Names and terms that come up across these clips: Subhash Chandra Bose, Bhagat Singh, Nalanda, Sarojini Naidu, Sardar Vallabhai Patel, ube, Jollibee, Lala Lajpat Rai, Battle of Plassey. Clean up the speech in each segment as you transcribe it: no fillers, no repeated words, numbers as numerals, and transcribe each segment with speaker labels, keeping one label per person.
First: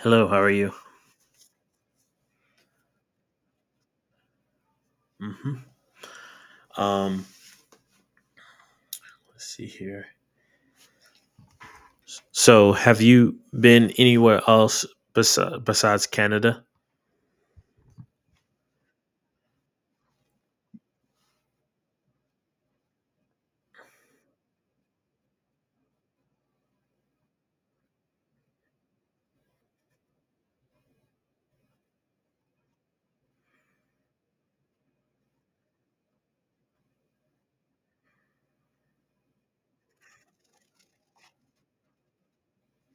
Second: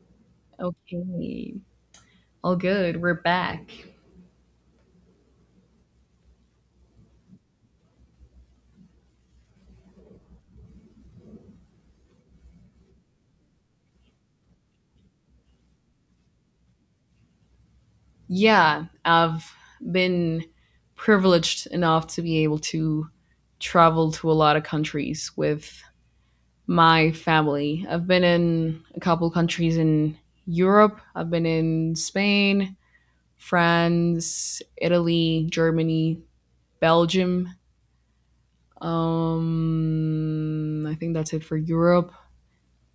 Speaker 1: Hello, how are you?
Speaker 2: Okay. All good. We're back.
Speaker 1: Mm-hmm. Um, let's see here. So, have you been anywhere else besides Canada?
Speaker 2: Yeah, I've been privileged enough to be able to travel to a lot of countries with my family. I've been in a couple countries in Europe. I've been in Spain, France, Italy, Germany, Belgium. I think that's it for Europe.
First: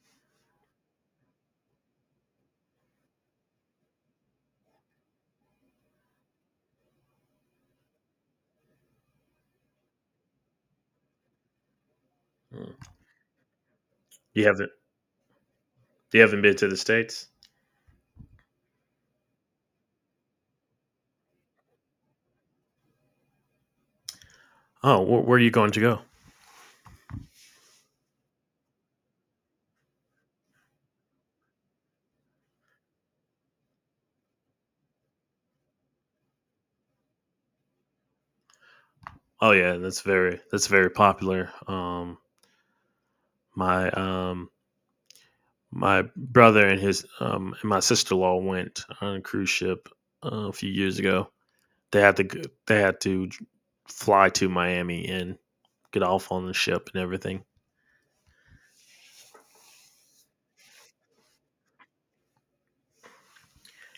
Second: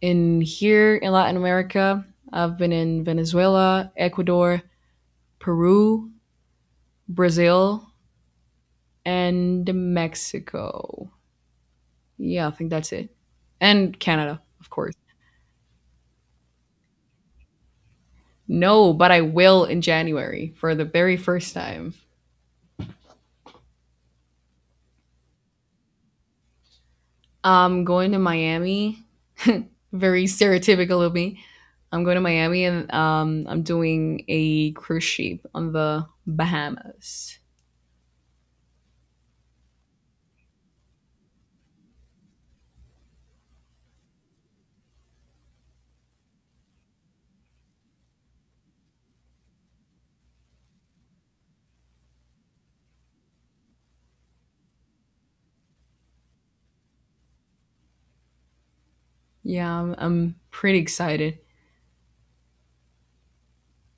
Speaker 2: In here in Latin America, I've been in Venezuela, Ecuador, Peru, Brazil, and Mexico. Yeah, I think
Speaker 1: Mm.
Speaker 2: that's it. And Canada,
Speaker 1: You
Speaker 2: of
Speaker 1: haven't.
Speaker 2: course.
Speaker 1: You haven't been to the states.
Speaker 2: No, but I will in January for the very first time.
Speaker 1: Oh, where are you going to go?
Speaker 2: I'm going to Miami. Very stereotypical of me. I'm going to Miami and I'm doing a cruise ship on the Bahamas.
Speaker 1: Oh, yeah, that's very popular. My my brother and his and my sister in law went on a cruise ship a few years ago. They had to they had to fly to Miami and get off on the ship and everything.
Speaker 2: Yeah, I'm pretty excited.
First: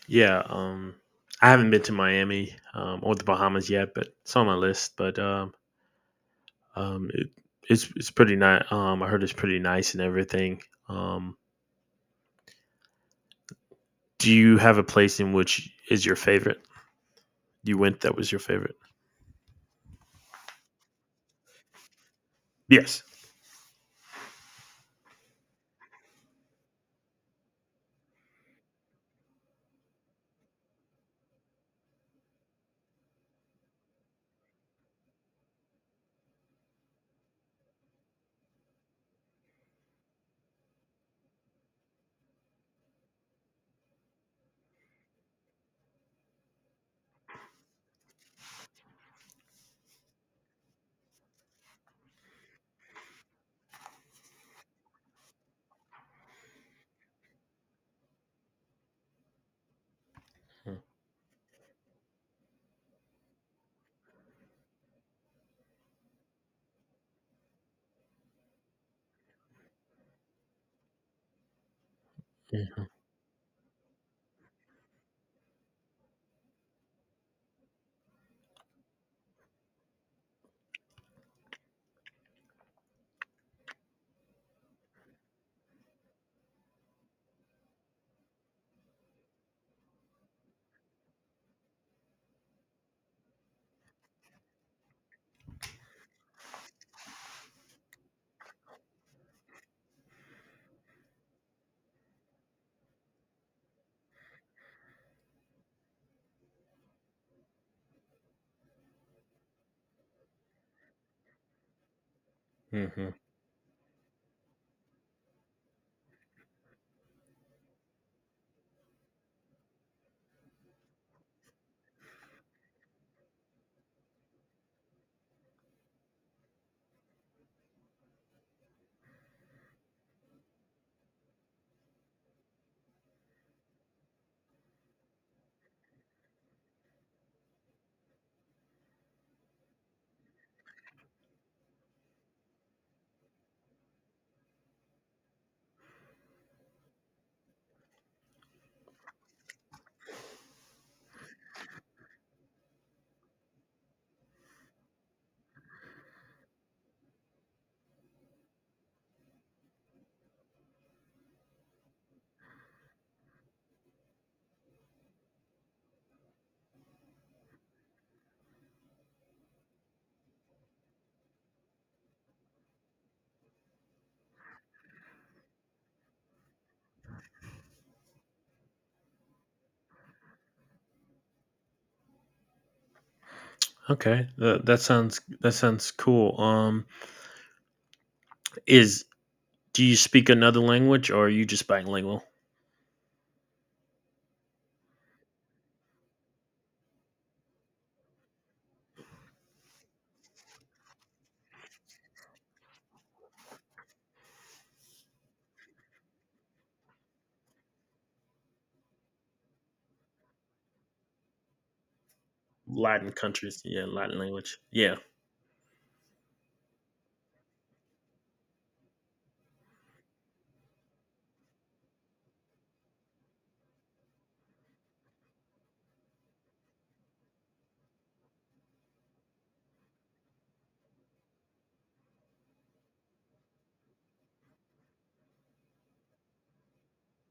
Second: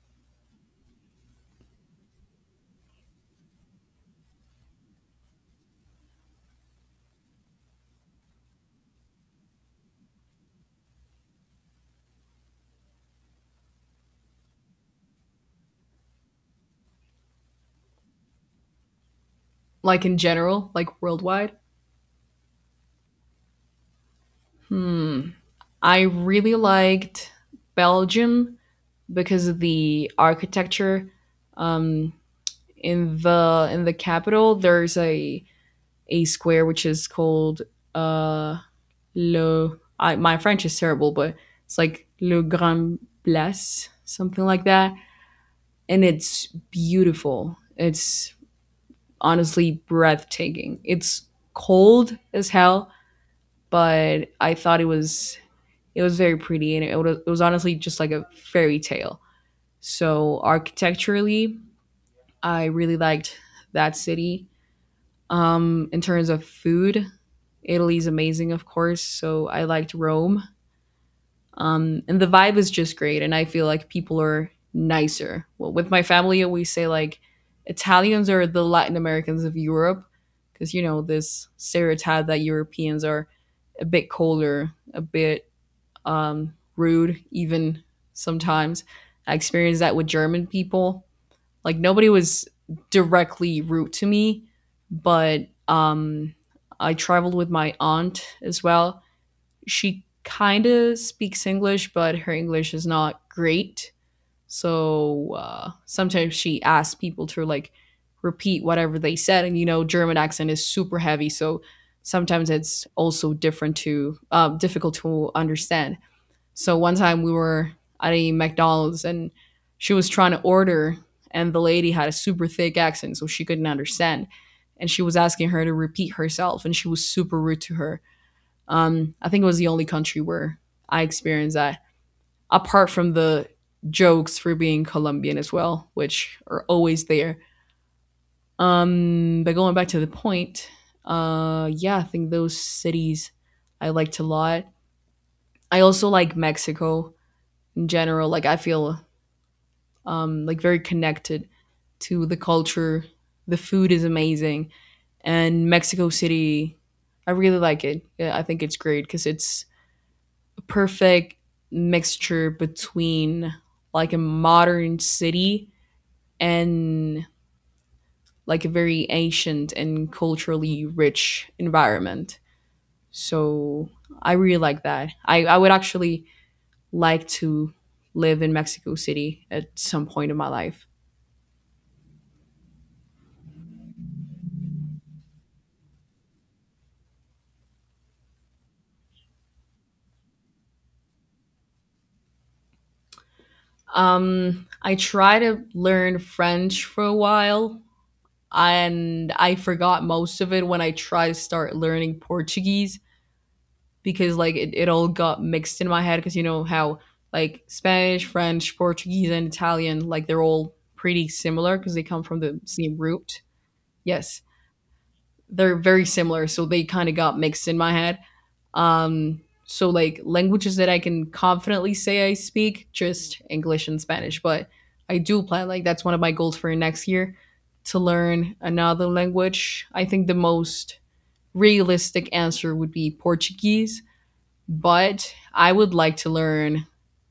Speaker 1: Yeah, I haven't been to Miami or the Bahamas yet, but it's on my list. But it, it's pretty nice. I heard it's pretty nice and everything. Um, do you have a place in which is your favorite? You went that was your favorite.
Speaker 2: Like in general, like worldwide.
Speaker 1: Yes.
Speaker 2: I really liked Belgium because of the architecture in the capital. There's a square which is called uh Le. I, my French is terrible, but it's like Le Grand Place, something like that, and it's beautiful. It's honestly breathtaking. It's cold as hell, but I thought it was very pretty, and it was honestly just like a fairy tale. So architecturally, I really liked that city. In terms of food, Italy's amazing, of course. So I liked Rome. And the vibe is just great. And I feel like people are nicer. Well, with my family, we say like Italians are the Latin Americans of Europe because, you know, this stereotype that Europeans are a bit colder, a bit rude, even sometimes. I experienced that with German people. Like nobody was directly rude to me, but I traveled with my aunt as well. She kind of speaks English, but her English is not great. So sometimes she asks people to like repeat whatever they said, and you know, German accent is super heavy, so sometimes it's
Speaker 1: Mm-hmm.
Speaker 2: also different to difficult to understand. So one time we were at a McDonald's, and she was trying to order, and the lady had a super thick accent, so she couldn't understand. And she was asking her to repeat herself, and she was super rude to her. I think it was the only country where I experienced that, apart from the jokes for being Colombian as well, which are always there. But going back to the point, yeah, I think those cities I liked a lot. I also like Mexico in general. Like I feel like very connected to the culture. The food is amazing, and Mexico City, I really like it. Yeah, I think it's great because it's a perfect mixture between like a modern city and like a very ancient and culturally rich environment. So I really like that. I would actually like to live in Mexico City at some point in my life.
Speaker 1: Okay, that sounds that sounds cool. Is do you speak another language or are you just bilingual?
Speaker 2: I tried to learn French for a while, and I forgot most of it when I tried to start learning Portuguese because like it all got mixed in my head because you know how like Spanish, French, Portuguese, and Italian like they're all pretty similar because they come from the same
Speaker 1: Latin
Speaker 2: root.
Speaker 1: countries, yeah, Latin
Speaker 2: Yes,
Speaker 1: language, yeah.
Speaker 2: they're very similar, so they kind of got mixed in my head. So like languages that I can confidently say I speak, just English and Spanish. But I do plan, like that's one of my goals for next year, to learn another language. I think the most realistic answer would be Portuguese, but I would like to learn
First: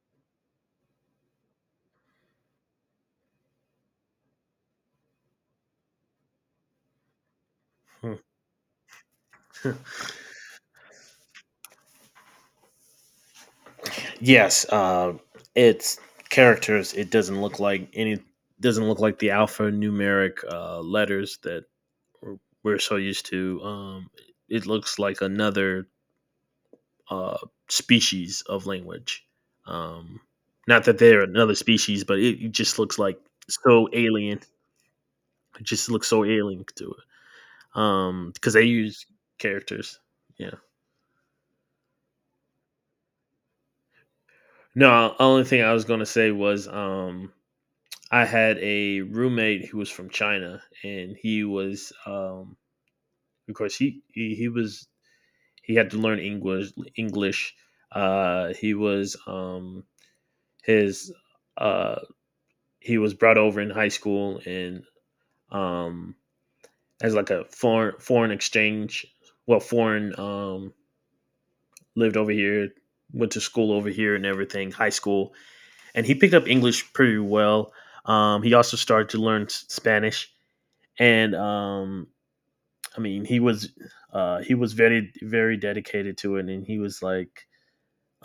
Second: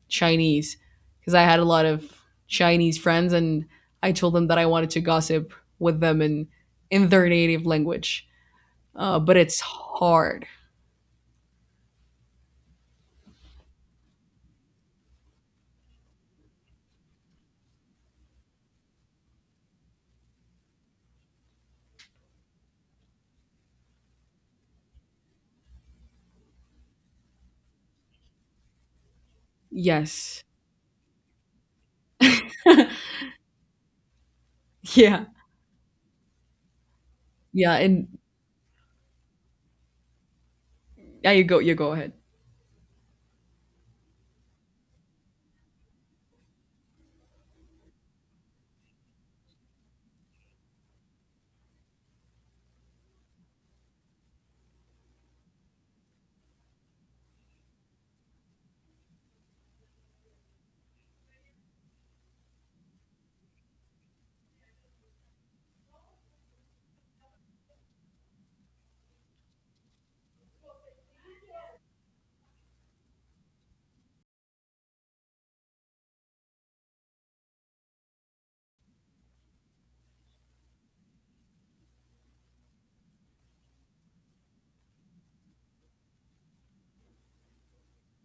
Speaker 2: Chinese because I had a lot of Chinese friends and I told them that I wanted to gossip with them in their native
Speaker 1: Hmm.
Speaker 2: language. But it's hard.
Speaker 1: Yes, it's characters. It doesn't look like any. Doesn't look like the alphanumeric letters that we're we're so used to. It looks like another uh, species of language. Um,
Speaker 2: Yes.
Speaker 1: not that they're another species, but it just looks like so alien.
Speaker 2: Yeah.
Speaker 1: It just looks so alien to it.
Speaker 2: Yeah, and
Speaker 1: Because they use characters. Yeah.
Speaker 2: yeah, you go ahead.
Speaker 1: No, only thing I was gonna say was I had a roommate who was from China, and he was, of course, he was he had to learn English. English. Uh, he was um, his uh, he was brought over in high school and um, as like a foreign exchange. Well, foreign Lived over here, went to school over here, and everything. High school, and he picked up English pretty well. He also started to learn Spanish, and I mean, he was very dedicated to it, and he was like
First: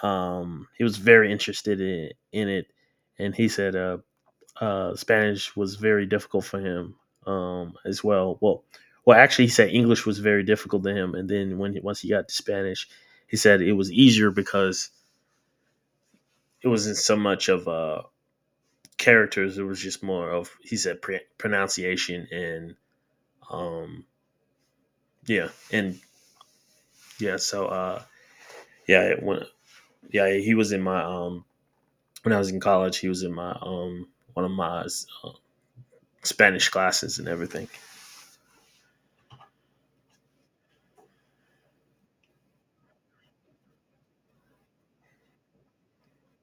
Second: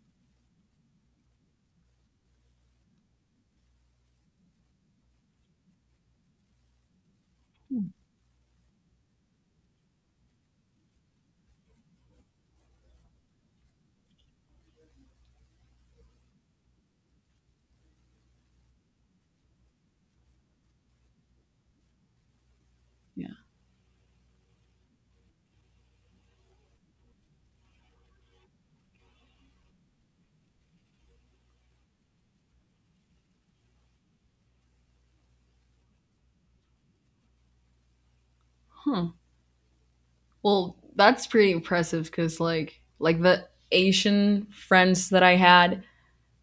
Speaker 1: he was very interested in it, and he said Spanish was very difficult for him as well. Well, actually, he said English was very difficult to him, and then once he got to Spanish, he said it was easier because it wasn't so much of characters; it was just more of he said pronunciation and
Speaker 2: Yeah.
Speaker 1: um, yeah, and yeah. So yeah, it went, yeah, yeah, he was in my when I was in college. He was in my one of my Spanish classes and everything.
Speaker 2: Huh. Well, that's pretty impressive because like the Asian friends that I had,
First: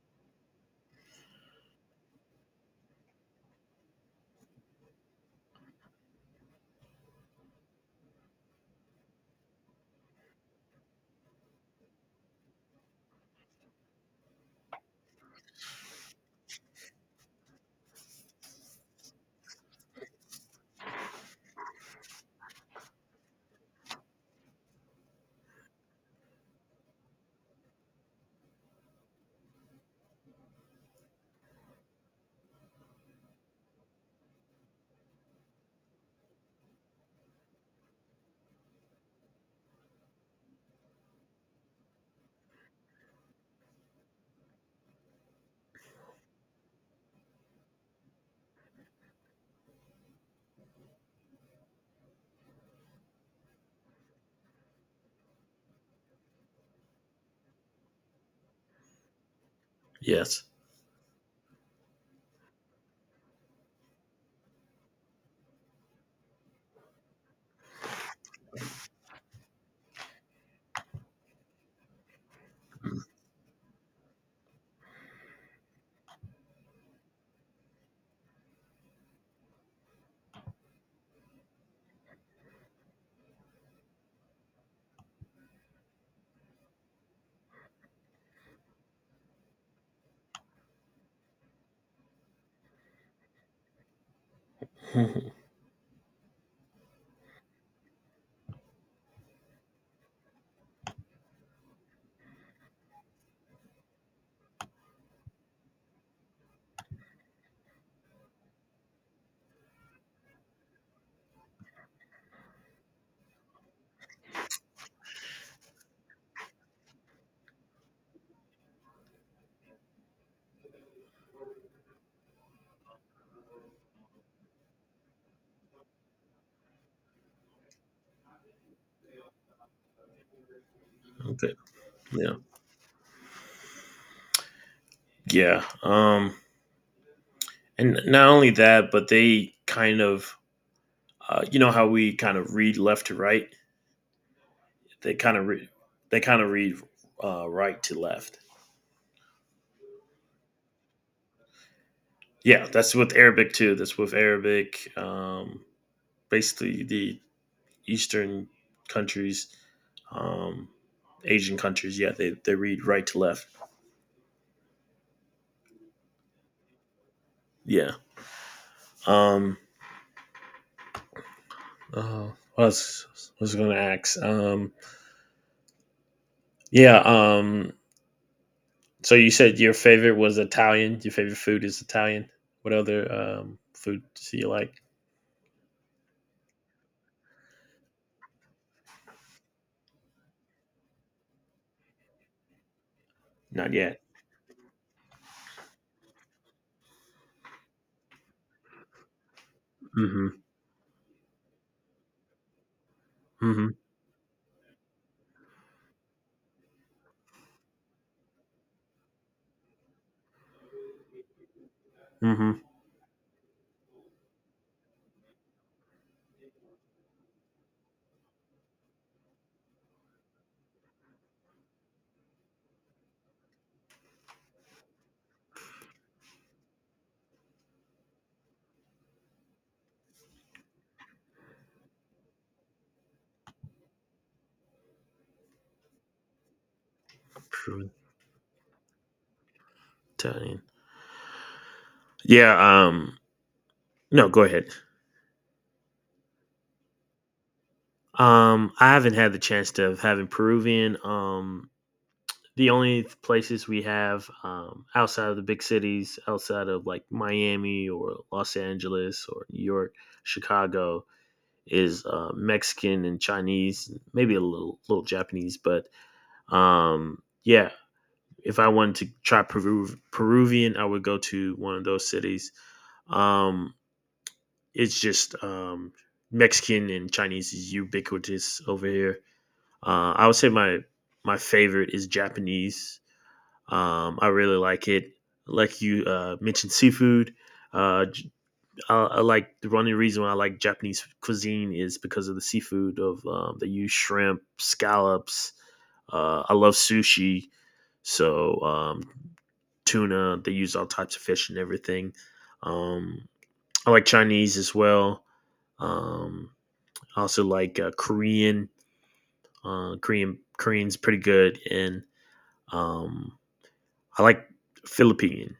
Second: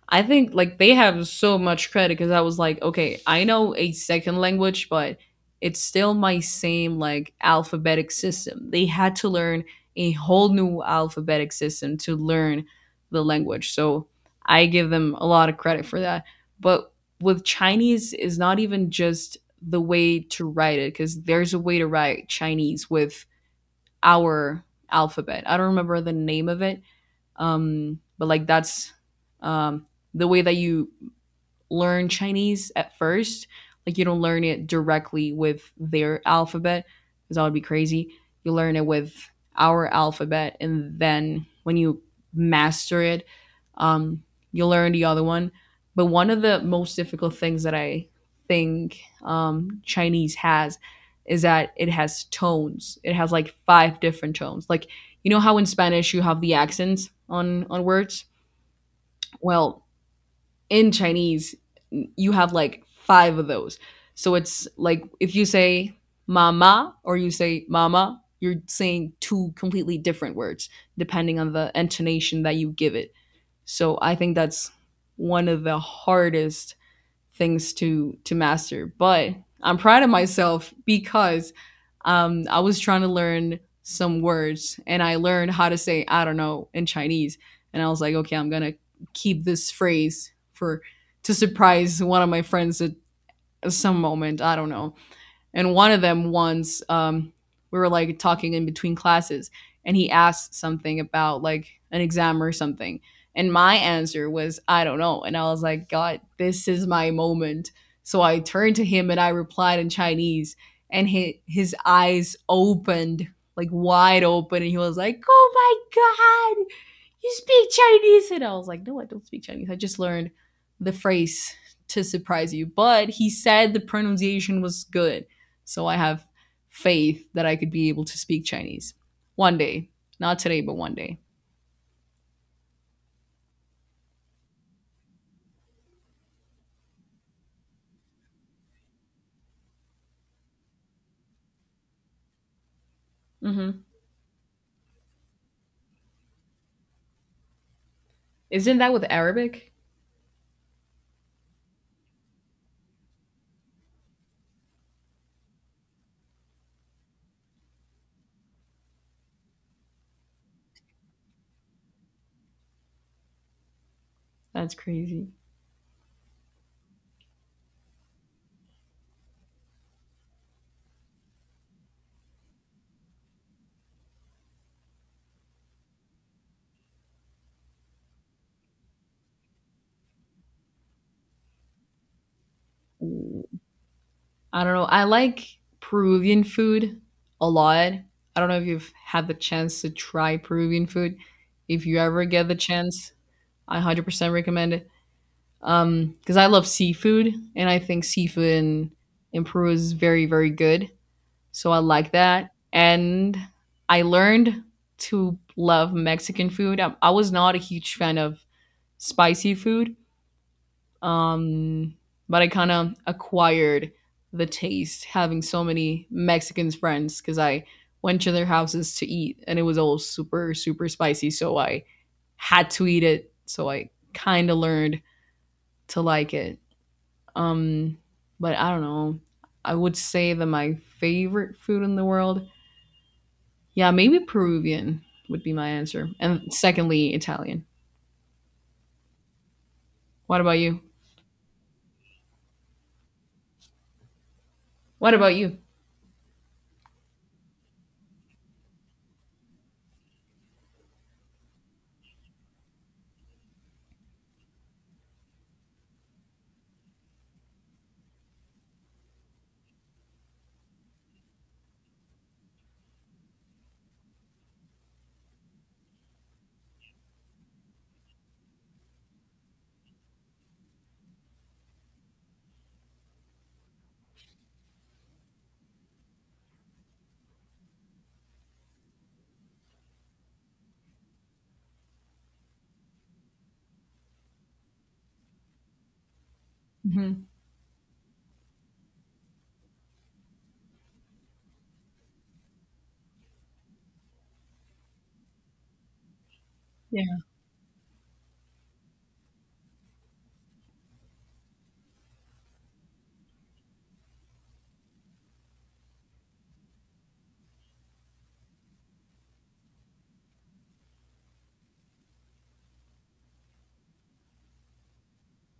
Speaker 2: I think like they have so much credit because I was like, okay, I know a second language, but it's still my same like alphabetic system. They had to learn a whole new alphabetic system to learn the language. So I give them a lot of credit for that. But with Chinese is not even just the way to write it because there's a way to write Chinese with our alphabet. I don't remember the name of it, but like that's um, the way that you learn Chinese at first. Like you don't learn it directly with their alphabet because that would be crazy. You learn it with our alphabet, and then when you master it, um, you learn the other one. But one of the most difficult things that I think Chinese has is that it has tones. It has like five different tones. Like you know how in Spanish you have the accents on words. Well,
Speaker 1: Yes.
Speaker 2: in Chinese, you have like five of those. So it's like if you say mama or you say mama, you're saying two completely different words depending on the intonation that you give it. So I think that's one of the hardest things to master. But I'm proud of myself because I was trying to learn some words and I learned how to say I don't know in Chinese. And I was like, okay, I'm gonna keep this phrase for to surprise one of my friends at some moment. I don't know.
Speaker 1: Okay.
Speaker 2: And one of them once, we were like talking in between classes, and he asked something about like an exam or something, and my answer was, "I don't know," and I was like, "God, this is my moment." So I turned to him and I replied in Chinese, and he, his eyes opened, like wide open, and he was like, "Oh my god, you speak Chinese." And I was like, no, I don't speak Chinese. I just learned the phrase to surprise you. But he said the pronunciation was good. So I have faith that I could be able to speak Chinese one day. Not today, but one day.
Speaker 1: Yeah. Yeah. And not only that, but they kind of you know how we kind of read left to right.
Speaker 2: Mm-hmm.
Speaker 1: They kind of read they kind of read right to left.
Speaker 2: Isn't that with Arabic?
Speaker 1: Yeah, that's with Arabic too. That's with Arabic. Basically, the Eastern countries, um, Asian countries. Yeah, they read right to left.
Speaker 2: That's crazy.
Speaker 1: Yeah. Um. Oh, I was gonna ask. Yeah. So you said your favorite was Italian. Your favorite food is Italian. What other food do you
Speaker 2: I
Speaker 1: like?
Speaker 2: don't know. I like Peruvian food a lot. I don't know if you've had the chance to try Peruvian food. If you ever get the chance,
Speaker 1: Not
Speaker 2: I
Speaker 1: yet.
Speaker 2: 100% recommend it. Because I love seafood and I think seafood in Peru is very,
Speaker 1: Mm-hmm.
Speaker 2: very good. So I like that. And
Speaker 1: Mm-hmm.
Speaker 2: I learned to love Mexican food. I was not a huge fan of spicy food, um, but I
Speaker 1: Mm-hmm.
Speaker 2: kind of acquired the taste having so many Mexican friends because I went to their houses to eat and it was all super, super spicy. So I had to eat it. So I kind of learned to like it. Um, but I don't know. I would say that my favorite food in the world, yeah, maybe Peruvian would be my answer, and secondly, Italian.
Speaker 1: True
Speaker 2: What about
Speaker 1: Italian.
Speaker 2: you?
Speaker 1: Yeah. No. Go ahead.
Speaker 2: What about you?
Speaker 1: I haven't had the chance to have having Peruvian. Um, the only places we have outside of the big cities, outside of like Miami or Los Angeles or New York, Chicago, is Mexican and Chinese, maybe a little Japanese, but um, yeah. If I wanted to try Peruvian, I would go to one of those cities. Um, it's just Mexican and Chinese is ubiquitous over here. I would say my favorite is Japanese I really like it. Like you mentioned,
Speaker 2: Mhm.
Speaker 1: seafood. Uh, j- I like the only reason why I like Japanese cuisine is because of the seafood. Of they use shrimp, scallops. I love
Speaker 2: Yeah.
Speaker 1: sushi, so tuna. They use all types of fish and everything. Um, I like Chinese as well. Um, I also like Korean. Uh, Korean's pretty good, and um, I like Philippine.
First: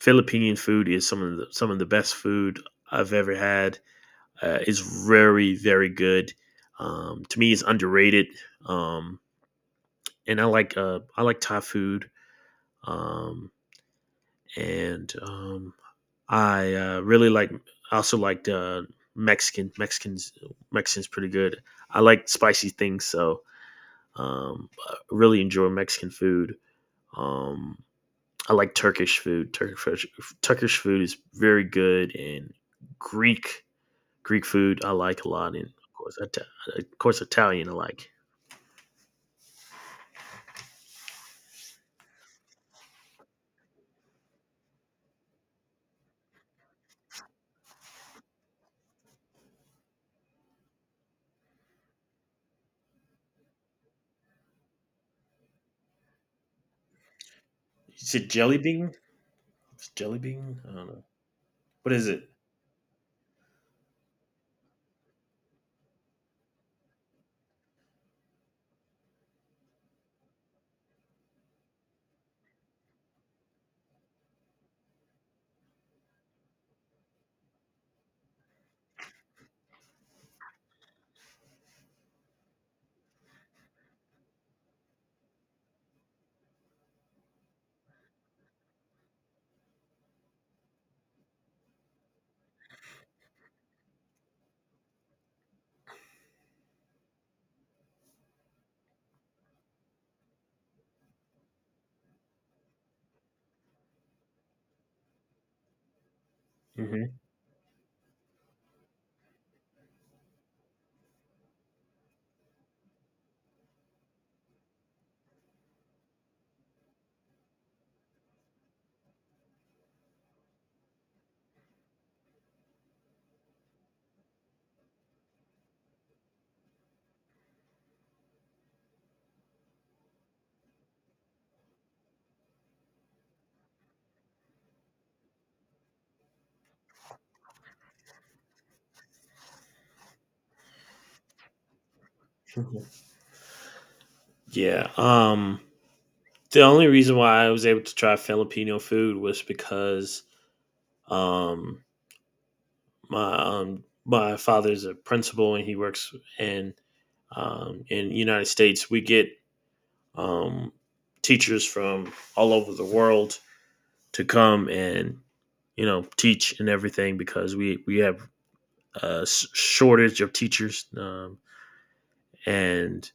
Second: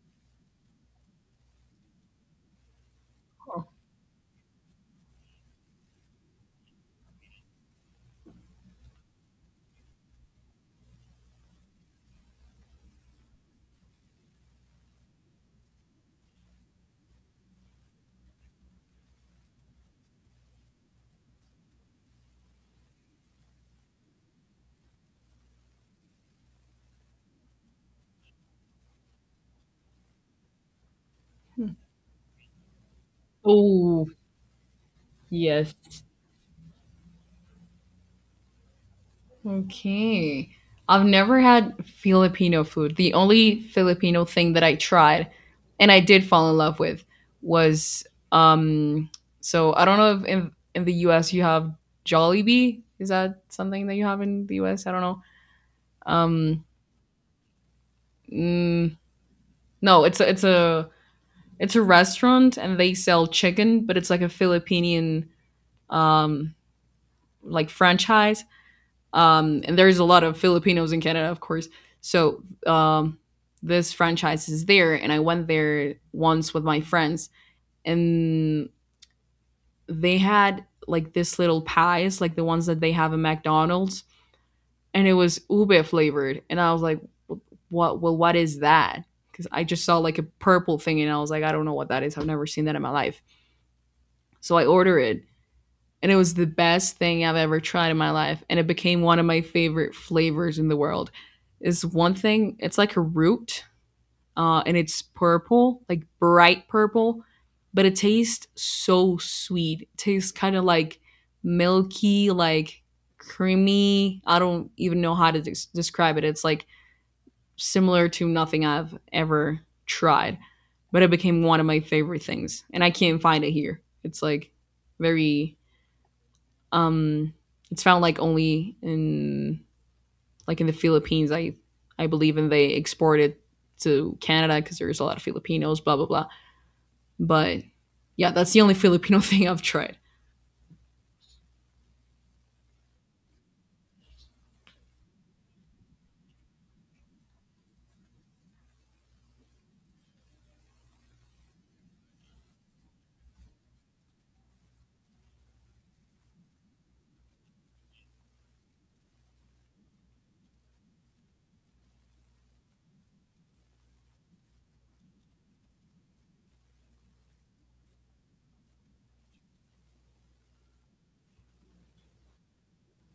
Speaker 1: Philippine food is some of the best food I've ever had. It's very good. To me, it's underrated. Um, and I like Thai food. Um, and I really like I also like Mexican Mexicans Mexicans pretty good. I like spicy things, so I really enjoy Mexican food. Um, I like Turkish food. Turkish food is very good and Greek
Speaker 2: Oh,
Speaker 1: Greek food I like a lot, and
Speaker 2: yes.
Speaker 1: of course, Italian I like.
Speaker 2: Okay. I've never had Filipino food. The only Filipino thing that I tried and I did fall in love with was um so I don't know if in the US you have Jollibee. Is that something that you have in the US? I don't know. Um
Speaker 1: You said jelly bean?
Speaker 2: mm,
Speaker 1: It's
Speaker 2: no,
Speaker 1: jelly
Speaker 2: it's a, it's
Speaker 1: bean? I don't
Speaker 2: a
Speaker 1: know.
Speaker 2: it's a
Speaker 1: What is it?
Speaker 2: restaurant and they sell chicken, but it's like a Filipinian um like franchise, and there's a lot of Filipinos in Canada, of course. So this franchise is there, and I went there once with my friends, and they had like this little pies, like the ones that they have in McDonald's, and it was ube flavored, and I was like, "What? Well, what is that?" Because I just saw like a purple thing, and I was like, "I don't know what that is. I've never seen that in my life." So I order it, and it was the best thing I've ever tried in my life. And it became one of my favorite flavors in the world. It's one thing, it's like a root, and it's purple, like bright
Speaker 1: Mm-hmm.
Speaker 2: purple, but it tastes so sweet. It tastes kind of like milky, like creamy. I don't even know how to describe it. It's like similar to nothing I've ever tried, but it became one of my favorite things. And I can't find it here. It's like very um, it's found like only in, like, in the Philippines. I believe, and they export it to Canada because there's a lot of Filipinos. Blah blah blah. But yeah, that's the only Filipino thing I've tried.
Speaker 1: Yeah. The only reason why I was able to try Filipino food was because um my my father's a principal and he works in the United States. We get um teachers from all over the world to come and you know teach and everything because we have uh, shortage of teachers, and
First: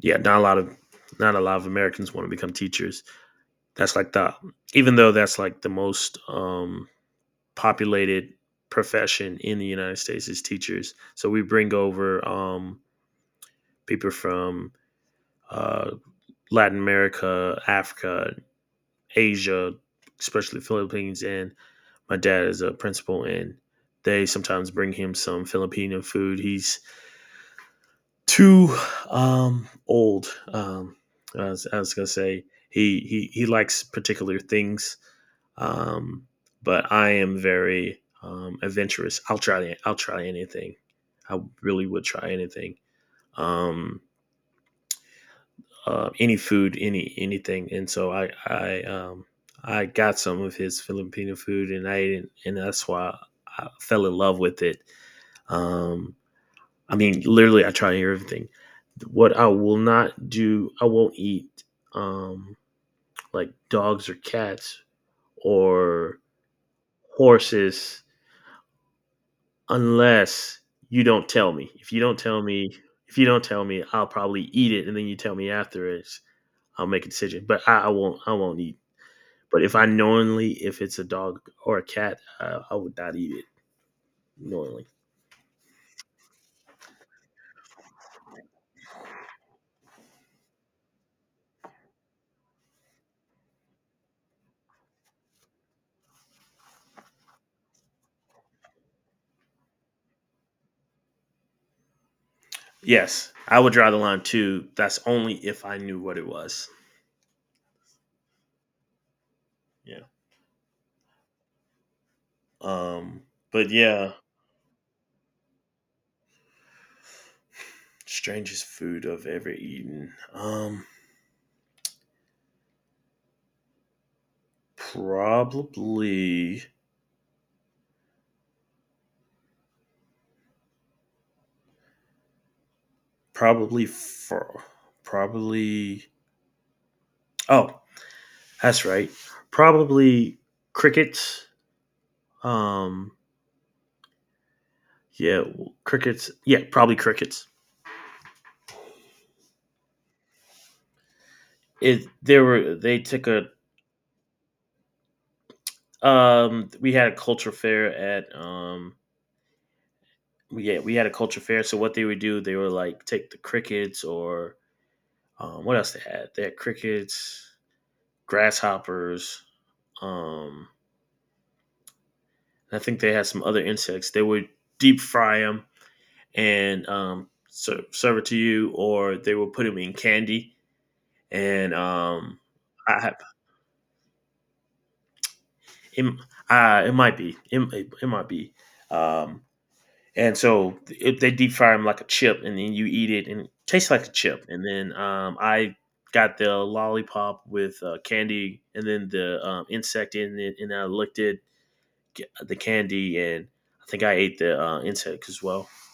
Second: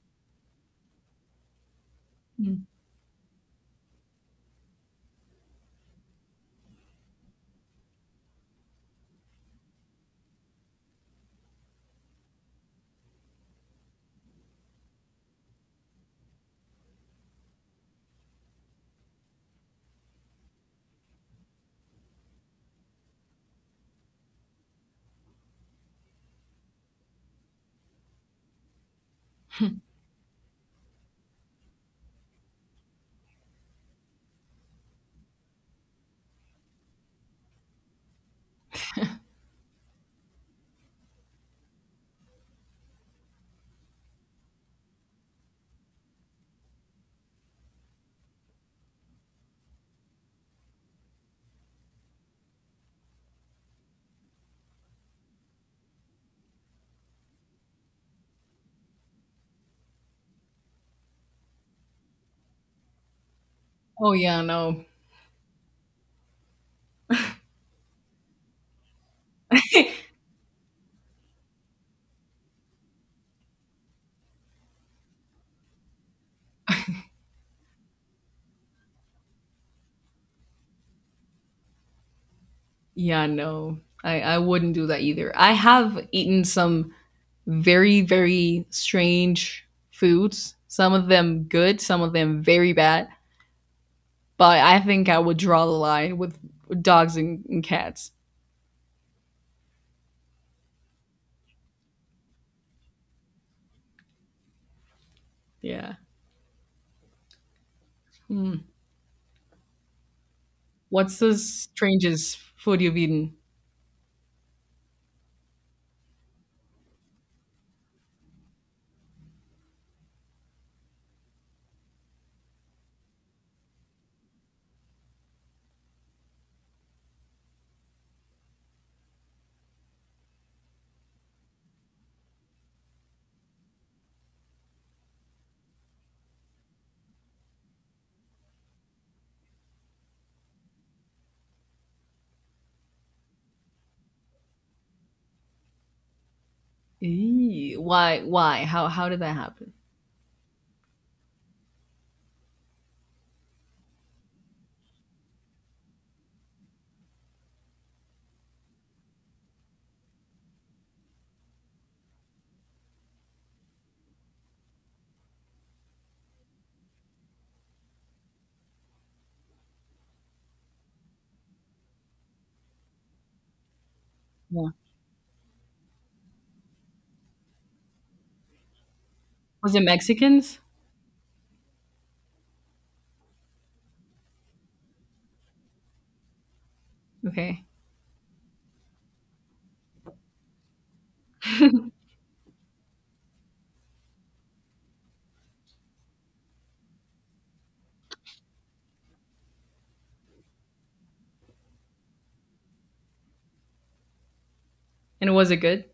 Speaker 1: yeah, not a lot of Americans want to become
Speaker 2: Mm.
Speaker 1: teachers. That's like the even though that's like the most populated profession in the United States is teachers. So we bring over people from uh, Latin America, Africa, Asia, especially Philippines. And my dad is a principal, and they sometimes bring him some Filipino food. He's too old. Um, I was gonna say he likes particular things, um, but I am very adventurous. I'll try anything. I really would try anything. Um, any food, anything. And so I got some of his Filipino food and I ate it, and that's why I fell in love with it. Um, I mean, literally, I try to hear everything. What I will not do, I won't eat um, like dogs
Speaker 2: Oh
Speaker 1: or
Speaker 2: yeah,
Speaker 1: cats
Speaker 2: no,
Speaker 1: or horses unless you don't tell me. If you don't tell me, I'll probably eat it, and then you tell me after it, I'll make a decision. But I won't. I won't eat. But if I knowingly, if it's a dog or a cat, I would not
Speaker 2: yeah,
Speaker 1: eat it
Speaker 2: no. I wouldn't do
Speaker 1: knowingly.
Speaker 2: that either. I have eaten some very very strange foods. Some of them good, some of them very bad. But I think I would draw the line with dogs and cats.
Speaker 1: Yes, I would draw the line too. That's only if I
Speaker 2: Yeah.
Speaker 1: knew what it was.
Speaker 2: Mm.
Speaker 1: Yeah.
Speaker 2: What's the strangest food you've
Speaker 1: Um,
Speaker 2: eaten?
Speaker 1: but yeah, strangest food I've ever eaten. Um, probably, probably for, probably. Oh, that's right. Probably crickets. Um, yeah, crickets. Yeah, probably crickets.
Speaker 2: Eee, why? Why? How? How did that happen?
Speaker 1: It there were they took a we had a culture fair at we yeah we had a culture fair so what they would do they would like take the crickets or what else they had crickets grasshoppers. Um, I think they had some other insects. They would
Speaker 2: Yeah.
Speaker 1: deep fry them and serve it to you, or they would put
Speaker 2: Was
Speaker 1: them
Speaker 2: it
Speaker 1: in candy.
Speaker 2: Mexicans?
Speaker 1: And I have it, uh, it might be it,
Speaker 2: Okay.
Speaker 1: it, it might be. Um, and so if they deep fry them like a chip, and then you eat it, and it tastes like a chip. And then I got the lollipop with candy, and then the insect in it, and I licked it the candy, and I think I ate the insect
Speaker 2: And
Speaker 1: as
Speaker 2: was it
Speaker 1: well.
Speaker 2: good?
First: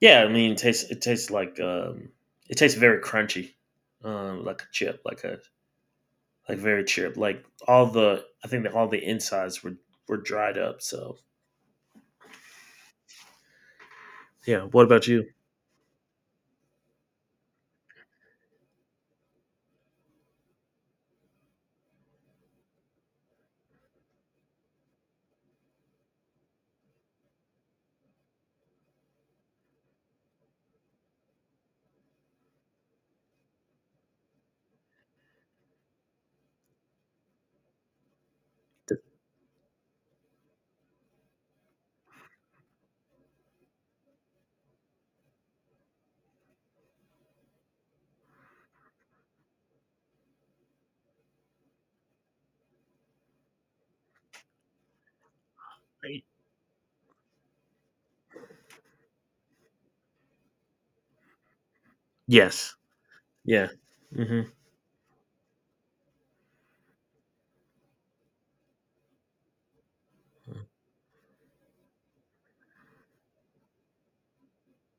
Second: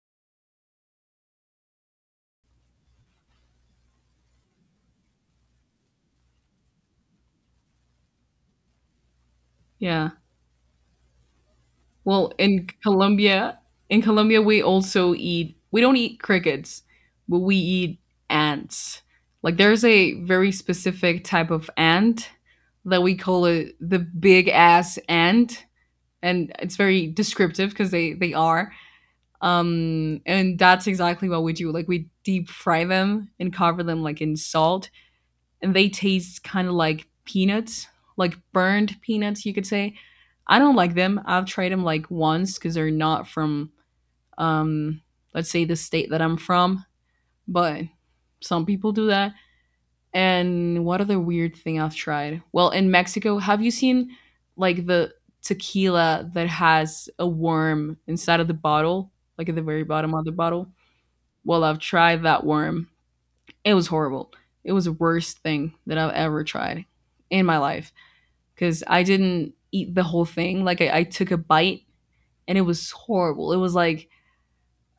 Speaker 1: Yeah, I mean, it tastes like it tastes very crunchy, like a chip, like a like very chip. Like all the I think that all the insides were
Speaker 2: Yeah.
Speaker 1: dried up. So
Speaker 2: Well, in Colombia,
Speaker 1: yeah.
Speaker 2: we
Speaker 1: What about
Speaker 2: also
Speaker 1: you?
Speaker 2: eat. We don't eat crickets, but we eat ants. Like there's a very specific type of ant that we call it the big ass ant, and it's very descriptive because they are… and that's exactly what we do. Like we deep fry them and cover them like in salt, and they taste kind of like peanuts, like burned peanuts, you could say. I don't like them. I've tried them like once because they're not from, um, let's say, the state that I'm from, but some people do that. And what other weird thing I've tried? Well, in Mexico, have you seen like the tequila that has a worm inside of the bottle, like at the very bottom of the bottle? Well, I've tried that
Speaker 1: Yes.
Speaker 2: worm.
Speaker 1: Yeah.
Speaker 2: It was horrible.
Speaker 1: Hmm.
Speaker 2: It was the worst thing that I've ever tried in my life, because I didn't eat the whole thing. Like, I took a bite and it was horrible. It was like,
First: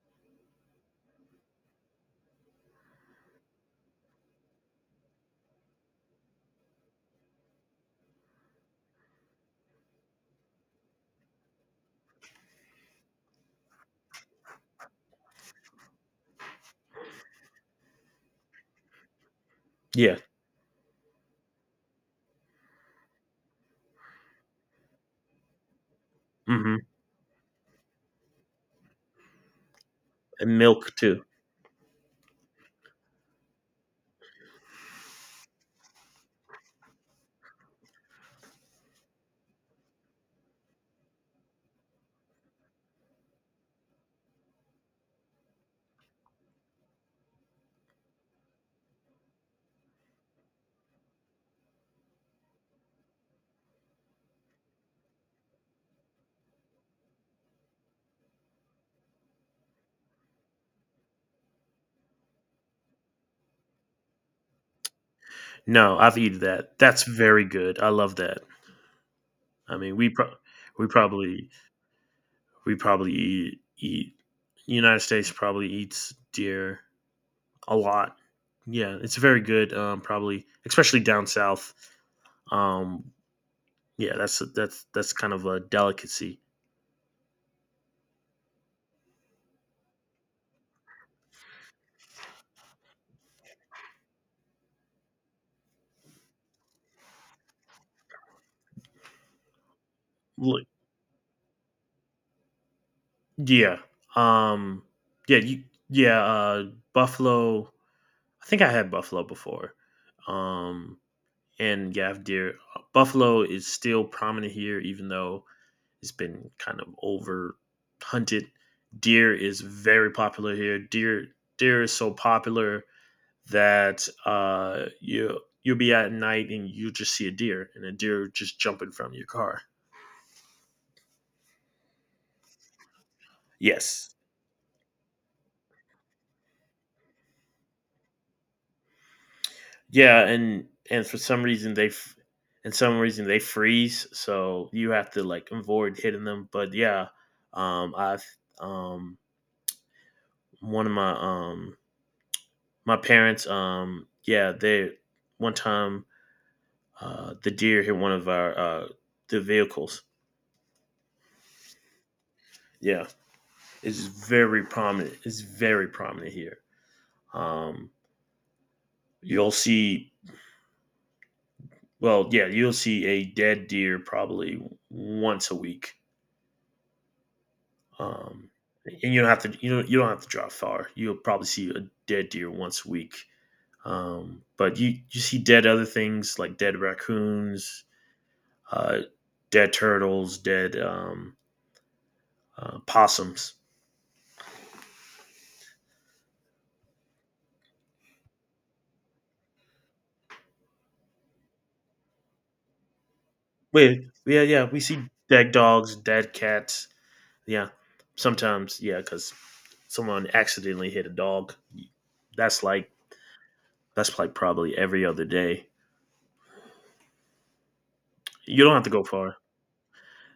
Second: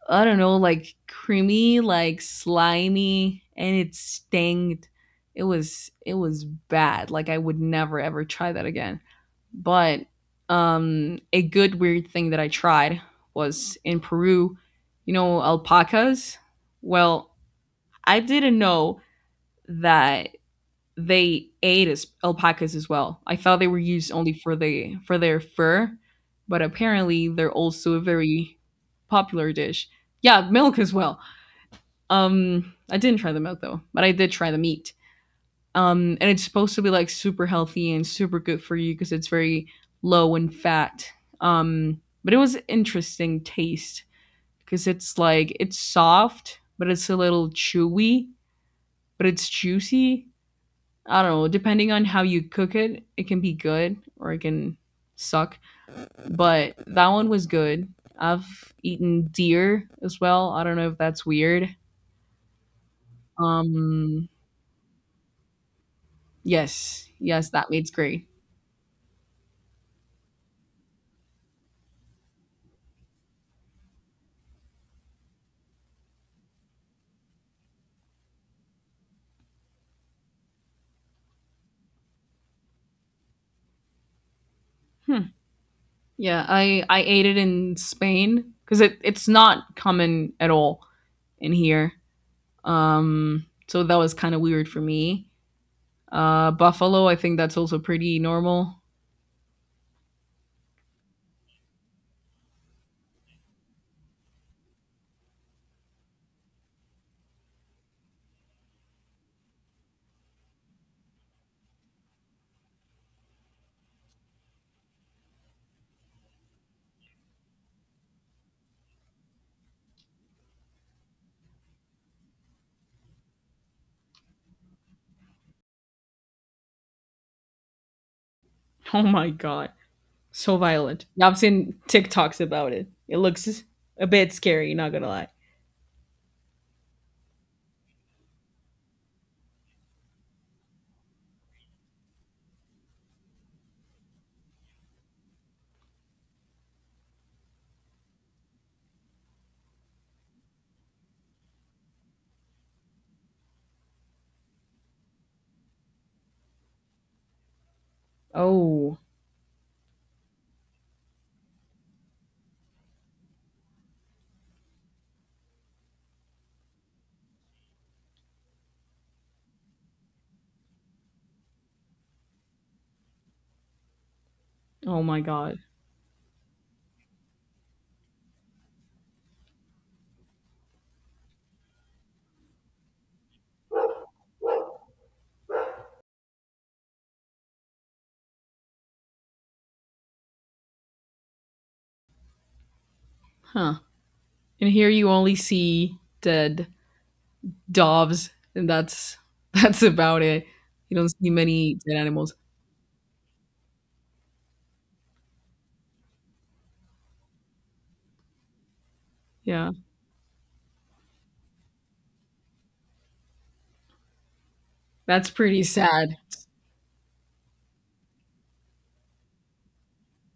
Speaker 2: I don't know, like creamy, like slimy, and it stinged. It was bad. Like I would never ever try that again. But a good weird thing that I tried was in Peru, you know, alpacas. Well, I didn't know
Speaker 1: Yeah.
Speaker 2: that they ate as alpacas as well. I thought they were used only for their fur, but
Speaker 1: Hmm.
Speaker 2: apparently they're also a very popular dish. Yeah,
Speaker 1: And
Speaker 2: milk
Speaker 1: milk
Speaker 2: as well.
Speaker 1: too.
Speaker 2: I didn't try the milk though, but I did try the meat. And it's supposed to be like super healthy and super good for you because it's very low in fat. But it was interesting taste, because it's like it's soft, but it's a little chewy, but it's juicy. I don't know, depending on how you cook it, it can be good or it can suck. But that one was good. I've eaten deer as well. I don't know if that's weird. Um,
Speaker 1: No, I've eaten that. That's
Speaker 2: yes,
Speaker 1: very
Speaker 2: yes, that
Speaker 1: good. I
Speaker 2: meat's
Speaker 1: love
Speaker 2: great.
Speaker 1: that. I mean, we probably we probably eat United States probably eats deer a lot. Yeah, it's very good. Probably, especially down south. Um, yeah, that's
Speaker 2: Hmm.
Speaker 1: kind of a delicacy.
Speaker 2: Yeah, I ate it in Spain because it's not common at all in here. So that was kind of weird for me. Buffalo, I think that's also pretty normal.
Speaker 1: Look, yeah, um, yeah, you, yeah. Buffalo. I think I had buffalo before. Um, and yeah, I've deer. Buffalo is still prominent here, even though it's been kind of over hunted. Deer is very popular here. Deer is so popular that you you'll be at night and you just see a deer and a deer just jumping
Speaker 2: Oh
Speaker 1: from your
Speaker 2: my
Speaker 1: car.
Speaker 2: god. So violent. I've seen TikToks about it. It looks a
Speaker 1: Yes.
Speaker 2: bit scary, not gonna lie.
Speaker 1: Yeah, and for some reason they f- and some reason they freeze, so you have to like avoid hitting them. But yeah, I've um, one of my my parents, yeah, they one time the deer hit one of our
Speaker 2: Oh,
Speaker 1: the vehicles. Yeah, it's very prominent. It's very prominent here. Um, You'll see, well, yeah, you'll see a dead deer probably
Speaker 2: oh my
Speaker 1: once a
Speaker 2: god.
Speaker 1: week. Um, and you don't have to you know, you don't have to drive far. You'll probably see a dead deer once a week. But you you see dead other things like dead raccoons, uh, dead turtles, dead possums.
Speaker 2: Huh. And here you only see dead doves, and that's that's about it. You don't see many dead animals.
Speaker 1: Wait, yeah, yeah, we see dead dogs, dead cats. Yeah, sometimes, yeah, because
Speaker 2: Yeah.
Speaker 1: someone accidentally hit a dog. That's like That's like probably every other
Speaker 2: That's pretty
Speaker 1: day.
Speaker 2: sad.
Speaker 1: You don't have to go far.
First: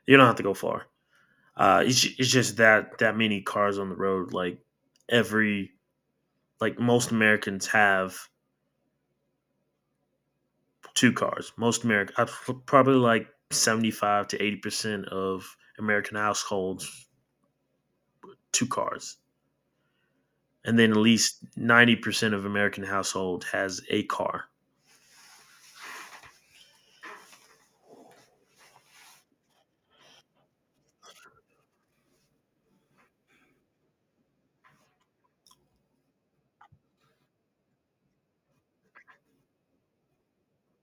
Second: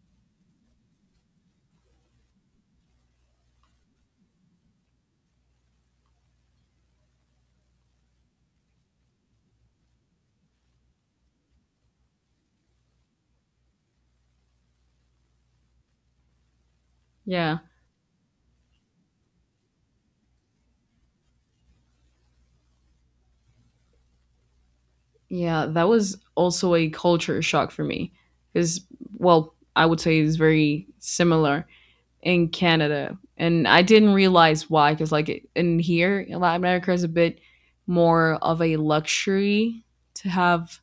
Speaker 1: You don't have to go far. It's just that many cars on the road. Like every like most Americans have two cars. Most American probably like seventy five to eighty percent of American households
Speaker 2: Yeah.
Speaker 1: two cars, and then at least 90% of American household has a car.
Speaker 2: Yeah, that was also a culture shock for me. Cuz, well, I would say it's very similar in Canada, and I didn't realize why, because like in here, Latin America, is a bit more of a luxury to have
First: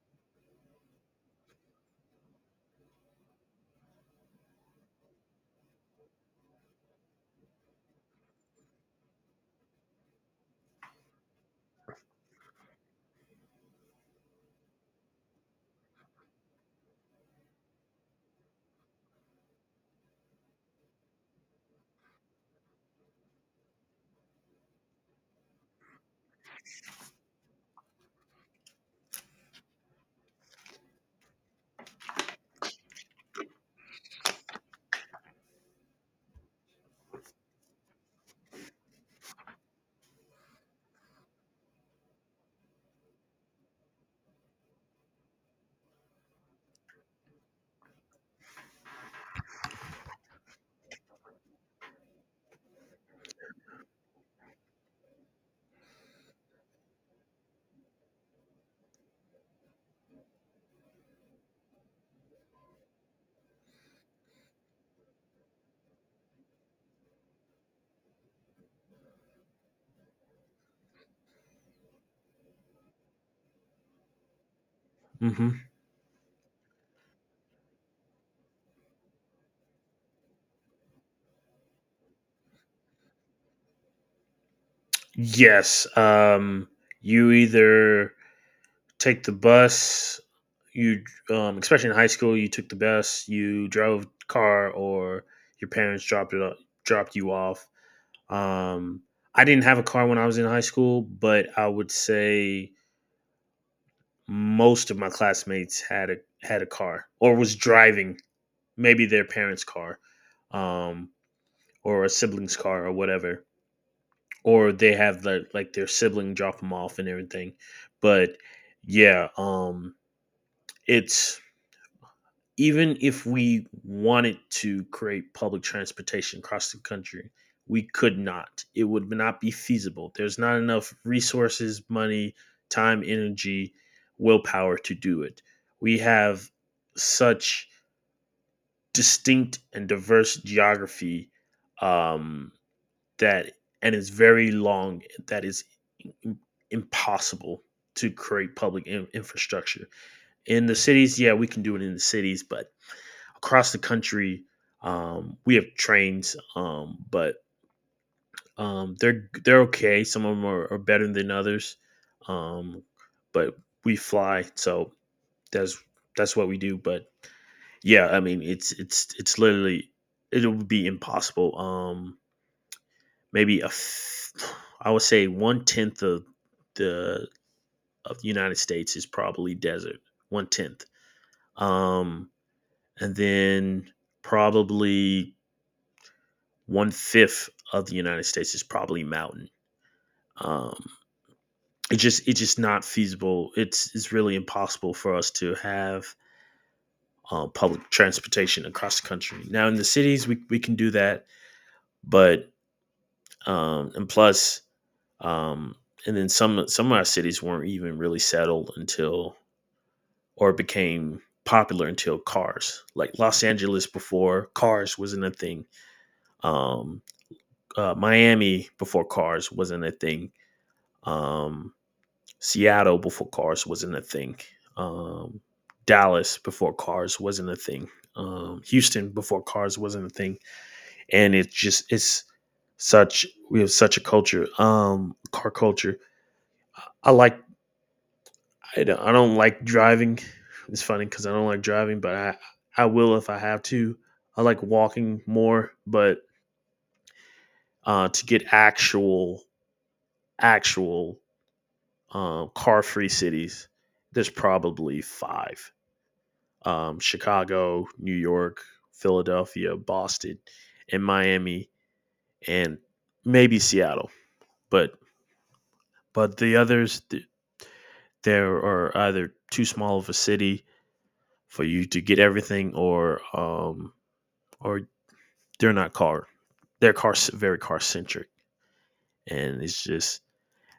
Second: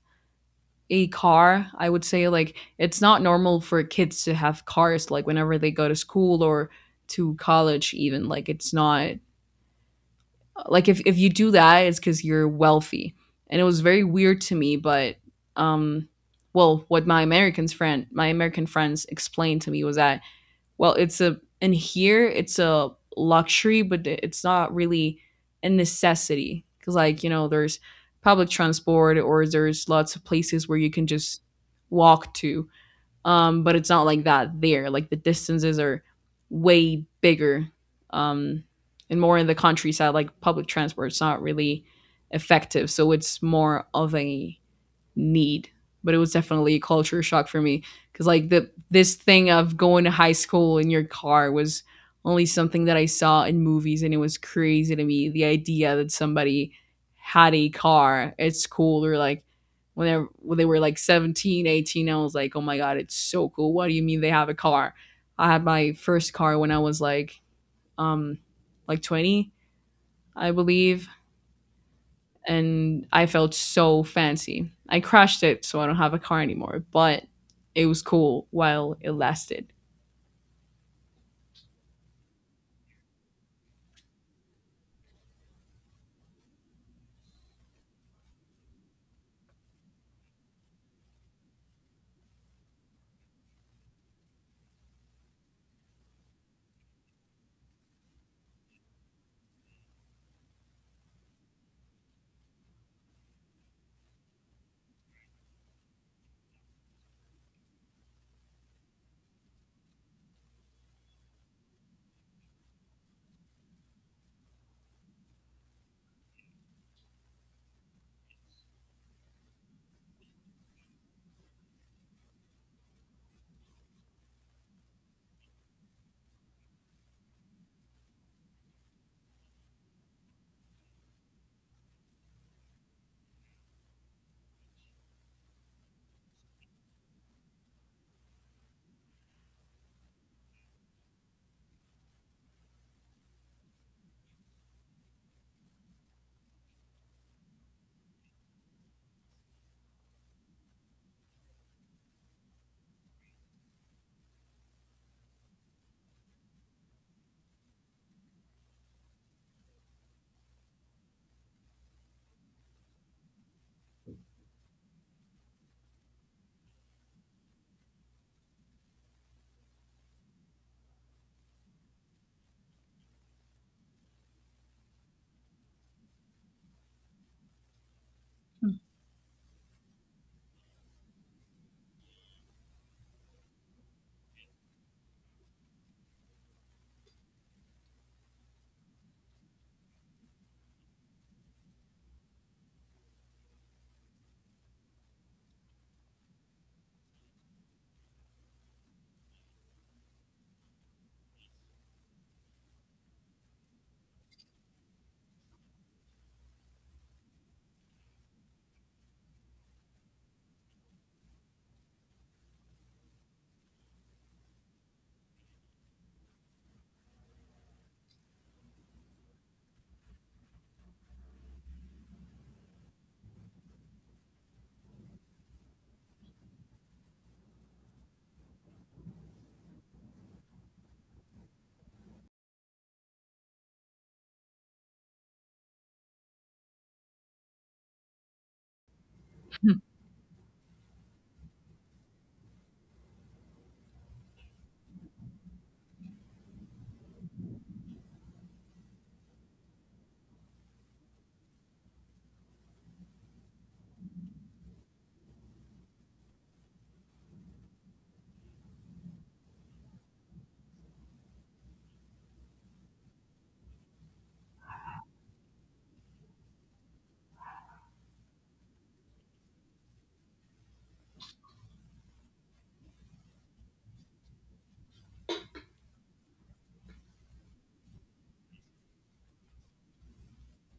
Speaker 2: a car. I would say like it's not normal for kids to have cars like whenever they go to school or to college even. Like it's not like, if you do that it's because you're wealthy, and it was very weird to me. But um well, what my american friends explained to me was that, well, it's a— in here it's a luxury, but it's not really a necessity, because like, you know, there's public transport or there's lots of places where you can just walk to. But it's not like that there. Like the distances are way bigger, um and more in the countryside like public transport it's not really effective, so it's more of a need. But it was definitely a culture shock for me, because like the this thing of going to high school in your car was only something that I saw in movies, and it was crazy to me the idea that somebody had a car at school, or like when they were like 17, 18, I was like, oh my god, it's so cool, what do you mean they have a car? I had my first car when I was like, um like 20, I believe, and I felt so fancy. I crashed
Speaker 1: hmm
Speaker 2: it, so I don't have a car anymore, but it was cool while it lasted.
Speaker 1: Yes. You either take the bus. You, Especially in high school, you took the bus. You drove car, or your parents dropped you off. Um, I didn't have a car when I was in high school, but I would say most of my classmates had a car or was driving maybe their parents' car, um, or a sibling's car or whatever, or they have like their sibling drop them off and everything. But yeah, it's even if we wanted to create public transportation across the country, we could not. It would not be feasible. There's not enough resources, money, time, energy, willpower to do it. We have such distinct and diverse geography, um, that, and it's very long, that is impossible to create infrastructure. In the cities, yeah, we can do it in the cities, but across the country we have trains, but they're okay, some of them are better than others, um, but we fly, so that's that's what we do. But yeah i mean it's it's it's literally it would be impossible. Maybe a f- I would say 1/10 the of the United States is probably desert, 1/10, um and then probably 1/5 of the United States is probably mountain. Um, it's just not feasible. It's really impossible for us to have public transportation across the country. Now in the cities we can do that, but um, and plus um, and then some of our cities weren't even really settled until or became popular until cars. Like Los Angeles before cars wasn't a thing. Um, Miami before cars wasn't a thing. Um, Seattle before cars wasn't a thing. Um, Dallas before cars wasn't a thing. Houston before cars wasn't a thing. And it's just it's such we have such a culture, car culture. I like I don't like driving. It's funny because I don't like driving, but I will if I have to. I like walking more, but to get actual, car free cities, there's probably five, Chicago, New York, Philadelphia, Boston, and Miami, and maybe Seattle. But but the others, there are either too small of a city for you to get everything, or they're not car, they're car very car centric, and it's just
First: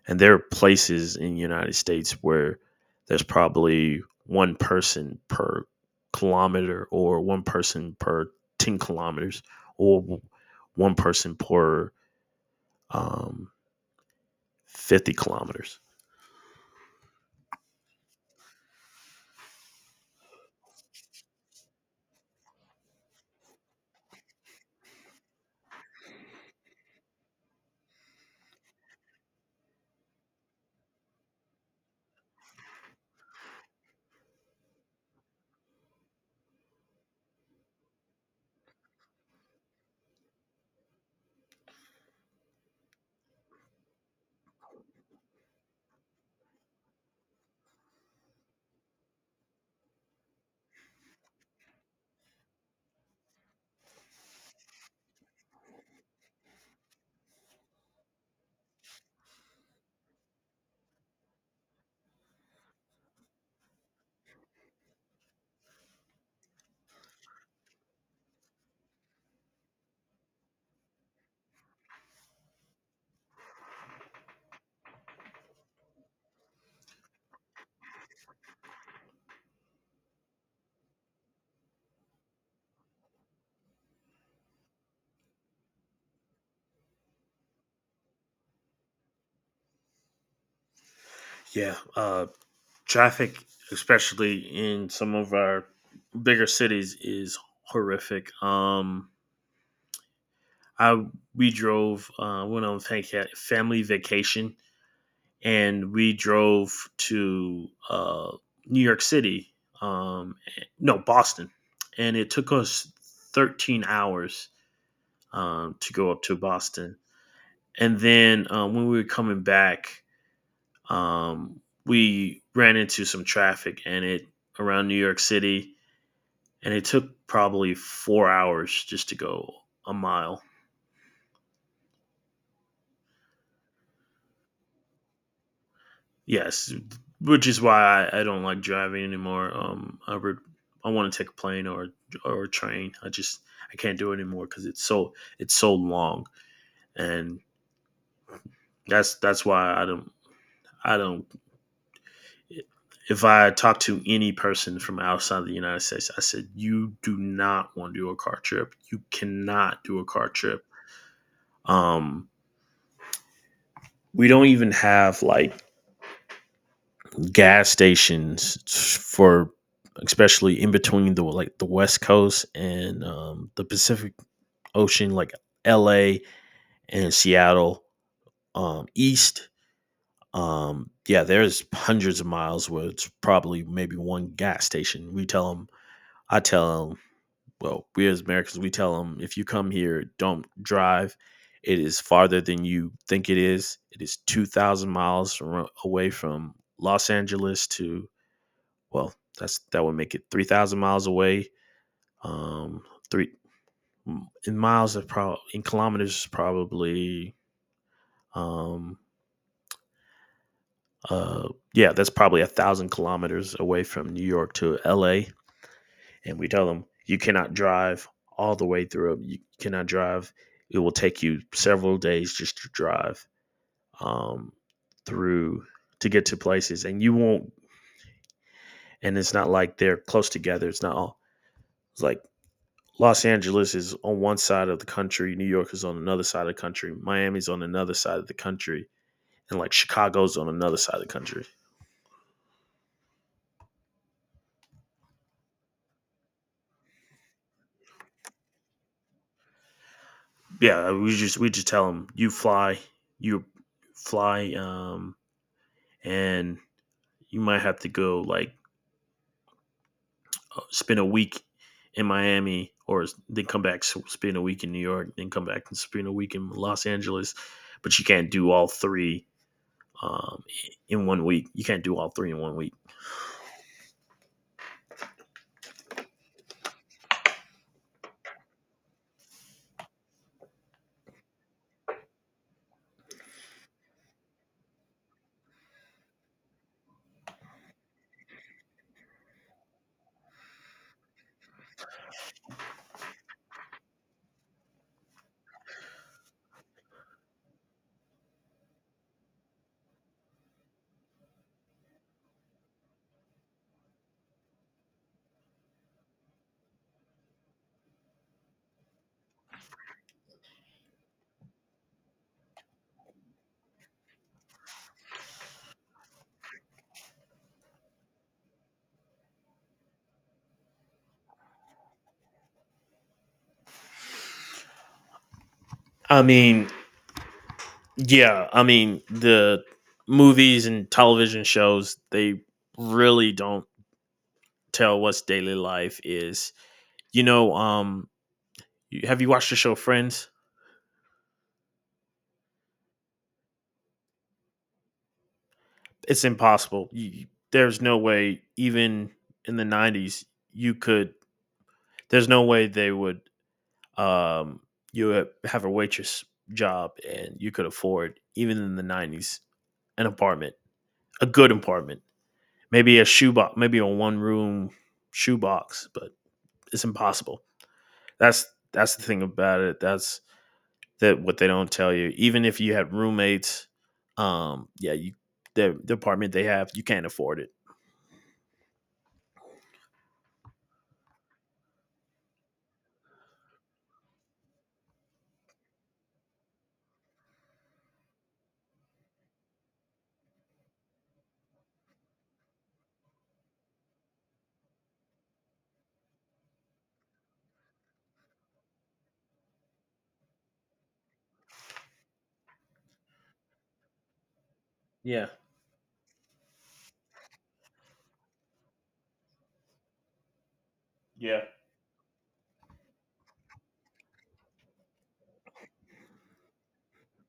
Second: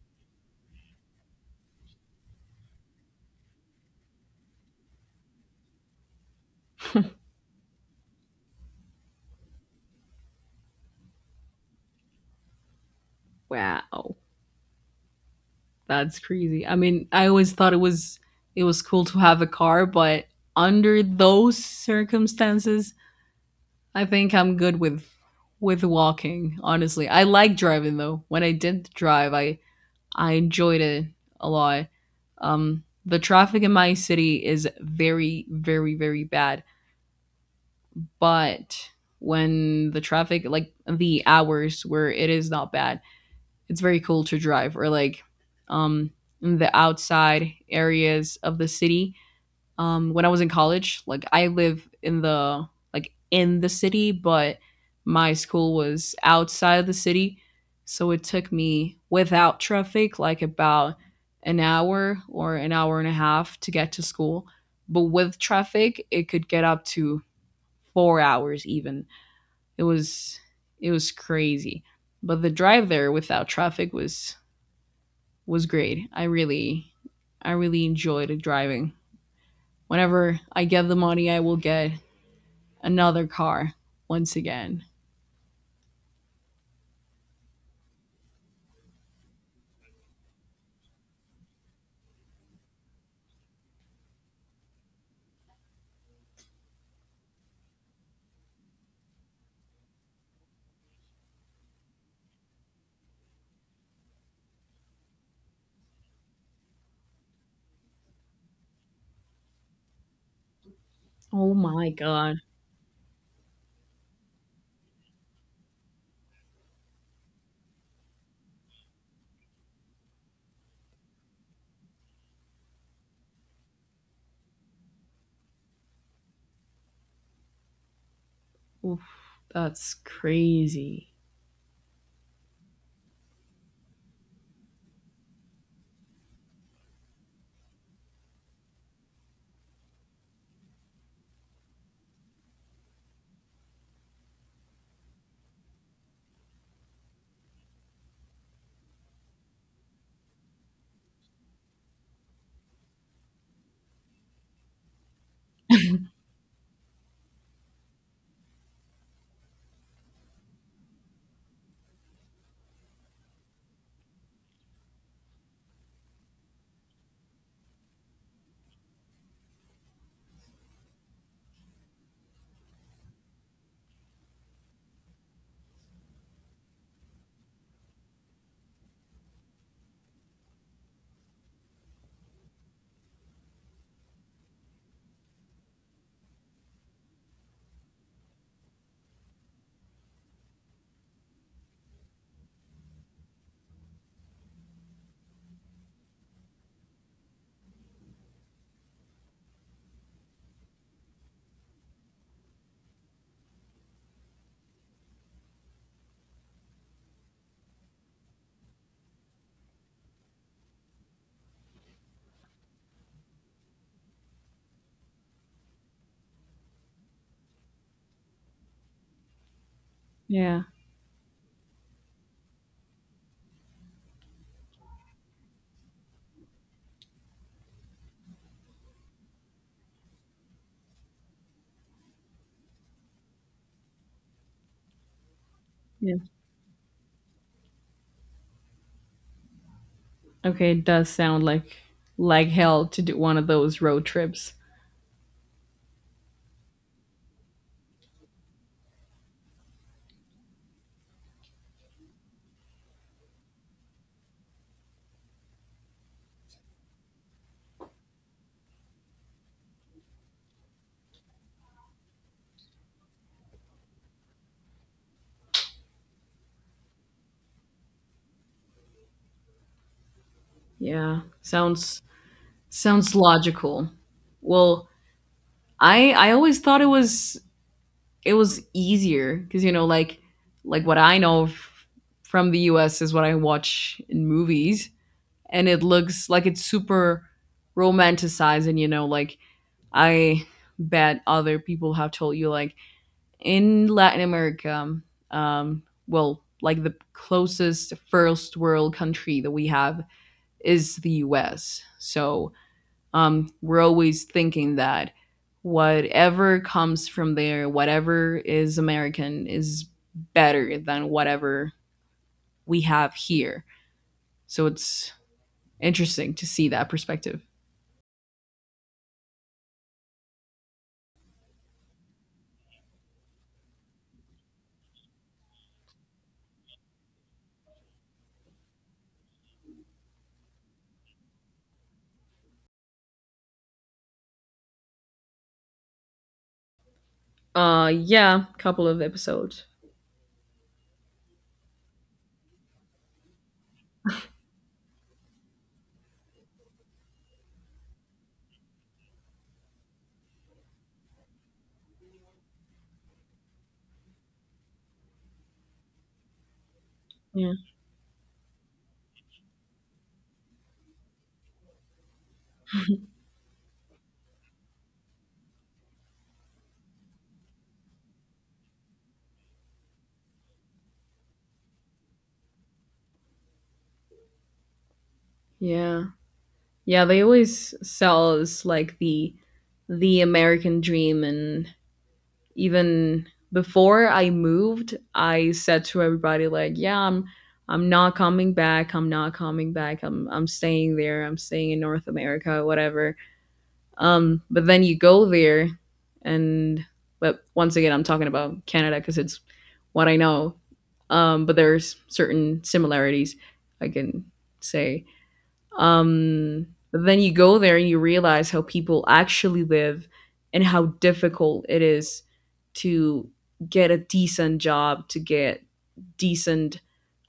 Speaker 1: And there are places in the United States where there's probably one person per kilometer or one person per 10 kilometers or one person per um,
Speaker 2: Wow,
Speaker 1: 50 kilometers.
Speaker 2: that's crazy. I mean, I always thought it was cool to have a car, but under those circumstances, I think I'm good with walking, honestly. I like driving though. When I did drive, I enjoyed it a lot. The traffic in my city is very very very bad, but when the traffic— like the hours where it is not bad, it's very cool to drive, or like, um in the outside areas of the city. When I was in college, like I live in the— in the city, but my school was outside of the city, so it took me without traffic like about an hour or an hour and a half to get to school, but with traffic it could get up to 4 hours even. it was it was crazy. But the drive there without traffic was great. I really enjoyed driving. Whenever I get the money, I will get another car once again.
Speaker 1: Yeah, traffic, especially in some of our bigger cities, is horrific. I We drove, family vacation, and we drove to New York City, um, no, Boston.
Speaker 2: Oh my
Speaker 1: And it
Speaker 2: god.
Speaker 1: took us 13 hours, to go up to Boston. And then when we were coming back, we ran into some traffic and it around New York City. And it took probably 4 hours just to
Speaker 2: Oof,
Speaker 1: go a
Speaker 2: that's
Speaker 1: mile.
Speaker 2: crazy.
Speaker 1: Yes, which is why I don't like driving anymore. I want to take a plane or a train. I can't do it anymore because it's so long, and that's why I don't. If I talk to any person from outside the United States, I said you do not want to do a car trip. You cannot do a car trip. Um, we don't even have like gas stations for, especially in between the like the west coast and, the pacific ocean, like la and seattle, east yeah there's hundreds of miles where it's probably maybe one gas station. We tell them i tell them, well, we as americans we tell them if you come here don't drive. It is farther than you think it is. It is away from los angeles to, well, that's that would make it 3,000 miles away. Um, three in miles of, probably in kilometers probably, um uh yeah that's probably 1,000 kilometers away from new york to la. And we tell them you cannot drive all the way through. You cannot drive
Speaker 2: Yeah.
Speaker 1: It will take you several days just to drive um through to get to places, and you won't, and it's not like they're close together, it's not all it's like Los Angeles is on one side of the country, New York is on
Speaker 2: Yeah.
Speaker 1: another side of the country, Miami's on another side of the country, and like Chicago's on
Speaker 2: Okay,
Speaker 1: another
Speaker 2: it
Speaker 1: side of the
Speaker 2: does sound
Speaker 1: country.
Speaker 2: like hell to do one of those road trips.
Speaker 1: Yeah, we just tell them you fly, and you might have to go like, spend a week in Miami, or then come back spend a week in New York, then come back and spend a week in Los Angeles, but you can't do all three, um, in
Speaker 2: Yeah.
Speaker 1: 1 week. You can't do
Speaker 2: Sounds
Speaker 1: all three in 1 week.
Speaker 2: sounds logical. Well, I always thought it was easier, because you know like what I know from the us is what I watch in movies, and it looks like it's super romanticized. And you know like, I bet other people have told you like, in latin america, well, like the closest first world country that we have is the us, so, we're always thinking that whatever comes from there, whatever is American, is better than whatever we have here. So it's interesting to see that perspective.
Speaker 1: I mean, the movies and television shows, they really don't tell what's daily life is. You know,
Speaker 2: Yeah, couple of
Speaker 1: have you watched the
Speaker 2: episodes.
Speaker 1: show Friends? It's impossible. There's no way, even in the '90s, you could. There's no way they would. Um, you would have a waitress job and you
Speaker 2: Yeah.
Speaker 1: could afford, even in the '90s, an apartment, a good apartment, maybe a shoebox, maybe a one-room shoebox, but it's impossible. That's that's the thing about it. That what they don't tell you. Even if you had roommates, yeah, you the
Speaker 2: Yeah.
Speaker 1: apartment they have, you
Speaker 2: Yeah,
Speaker 1: can't
Speaker 2: they
Speaker 1: afford it.
Speaker 2: always sell us like the American dream. And even before I moved, I said to everybody like, yeah, I'm not coming back. I'm not coming back. I'm staying there. I'm staying in North America, whatever. But then you go there, and— but once again, I'm talking about Canada because it's what I know. But there's certain similarities I can say.
Speaker 1: Yeah.
Speaker 2: Um, but then you go there and you realize how people actually live and how
Speaker 1: Yeah.
Speaker 2: difficult it is to get a decent job, to get decent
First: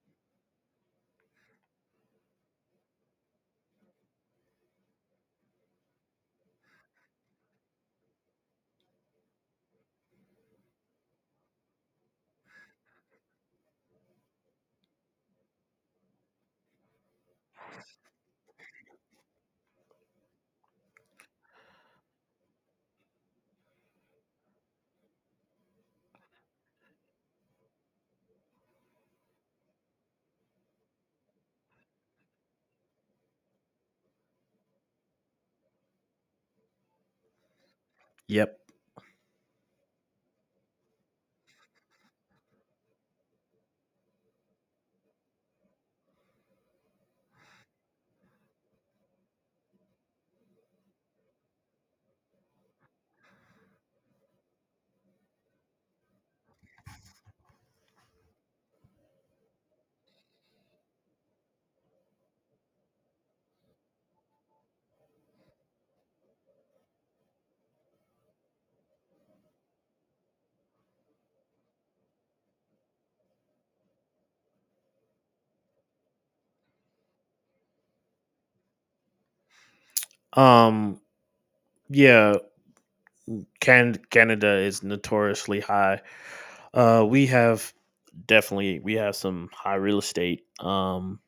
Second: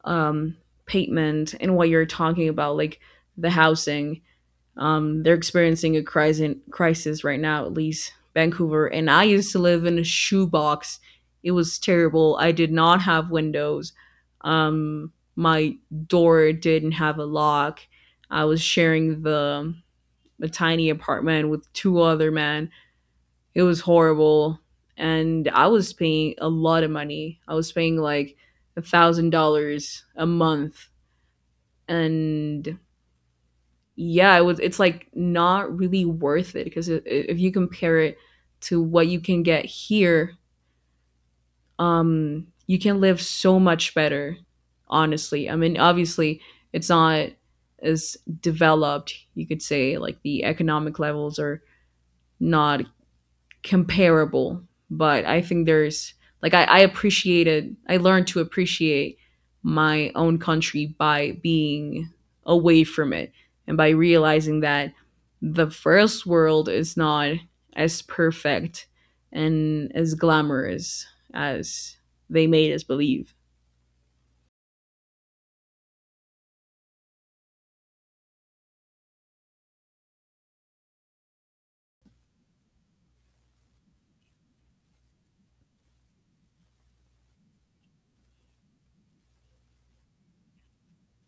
Speaker 2: um, payment, and what you're talking about, like the housing. They're experiencing a crisis, crisis right now, at least Vancouver. And I used to live in a shoebox. It was terrible. I did not have windows. My door didn't have a lock. I was sharing the a tiny apartment with two other men. It was horrible, and I was paying a lot of money. I was paying like $1,000 a month, and yeah, it was— it's like not really worth it, because if you compare it
Speaker 1: Yep.
Speaker 2: to what you can get here, you can live so much better. Honestly, I mean, obviously, it's not as developed. You could say like the economic levels are not comparable, but I think there's like— I appreciated— I learned to appreciate my own country by being away from it, and by realizing that the first world is not as perfect and as glamorous as they made us believe.
Speaker 1: Um. Yeah. Canada is notoriously high. We have definitely we have some high real estate. Um,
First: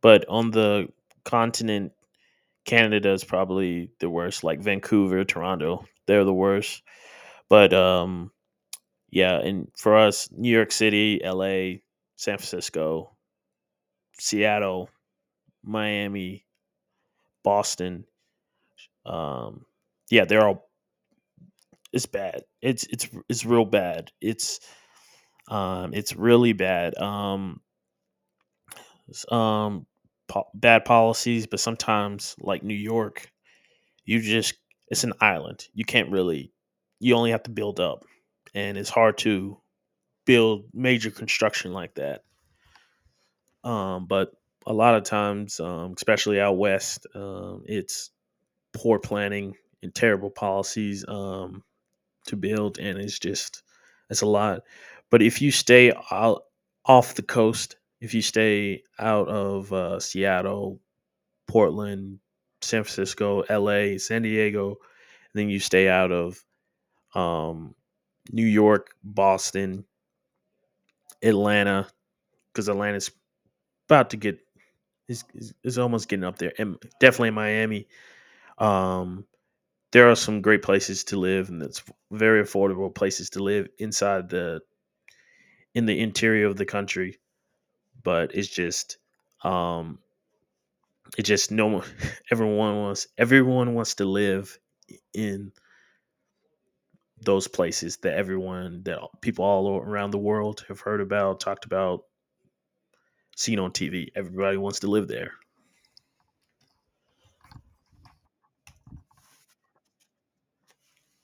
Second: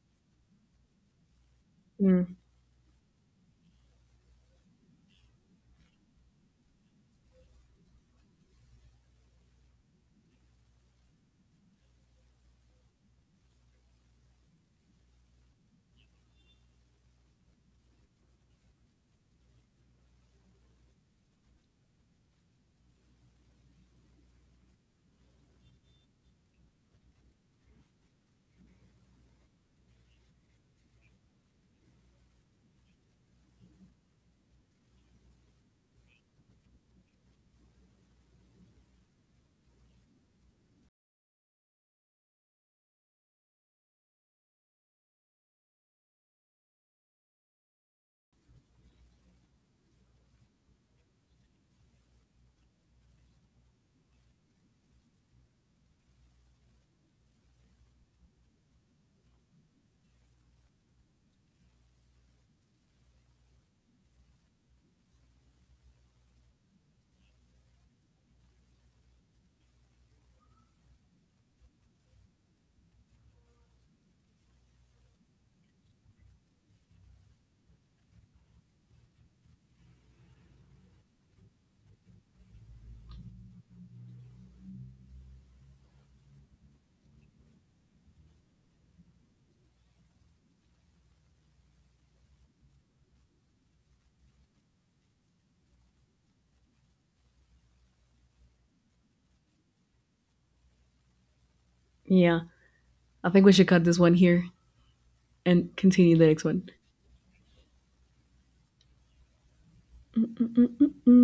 Speaker 1: but on the continent,
Speaker 2: Mm,
Speaker 1: Canada is probably the worst. Like Vancouver, Toronto, they're the worst. But um, Yeah, and for us, New York City, L.A., San Francisco, Seattle, Miami, Boston. Um, yeah, they're all it's bad. It's it's real bad. It's really bad. S- um Bad policies, but sometimes like New York, you just it's an island. You can't really You only have to build up, and it's hard to build major construction like that. But a lot of times, especially out west, it's poor planning and terrible policies, to build, and it's a lot. But if you stay out off the coast, if you stay out of, Seattle, Portland, San Francisco, L.A., San Diego, then you stay out of, um, New York, Boston, Atlanta, because Atlanta's about to get is almost getting up there, and definitely Miami. Um, there are some great places to live, and it's very affordable places to live inside the in the interior of the country. But it's just, um, it just no one, everyone wants to live in those places that people all around the world have heard about, talked about,
Speaker 2: yeah. I think we
Speaker 1: seen
Speaker 2: should
Speaker 1: on
Speaker 2: cut this
Speaker 1: TV.
Speaker 2: one here
Speaker 1: Everybody wants to live there.
Speaker 2: and continue the next one. Mm-mm-mm-mm.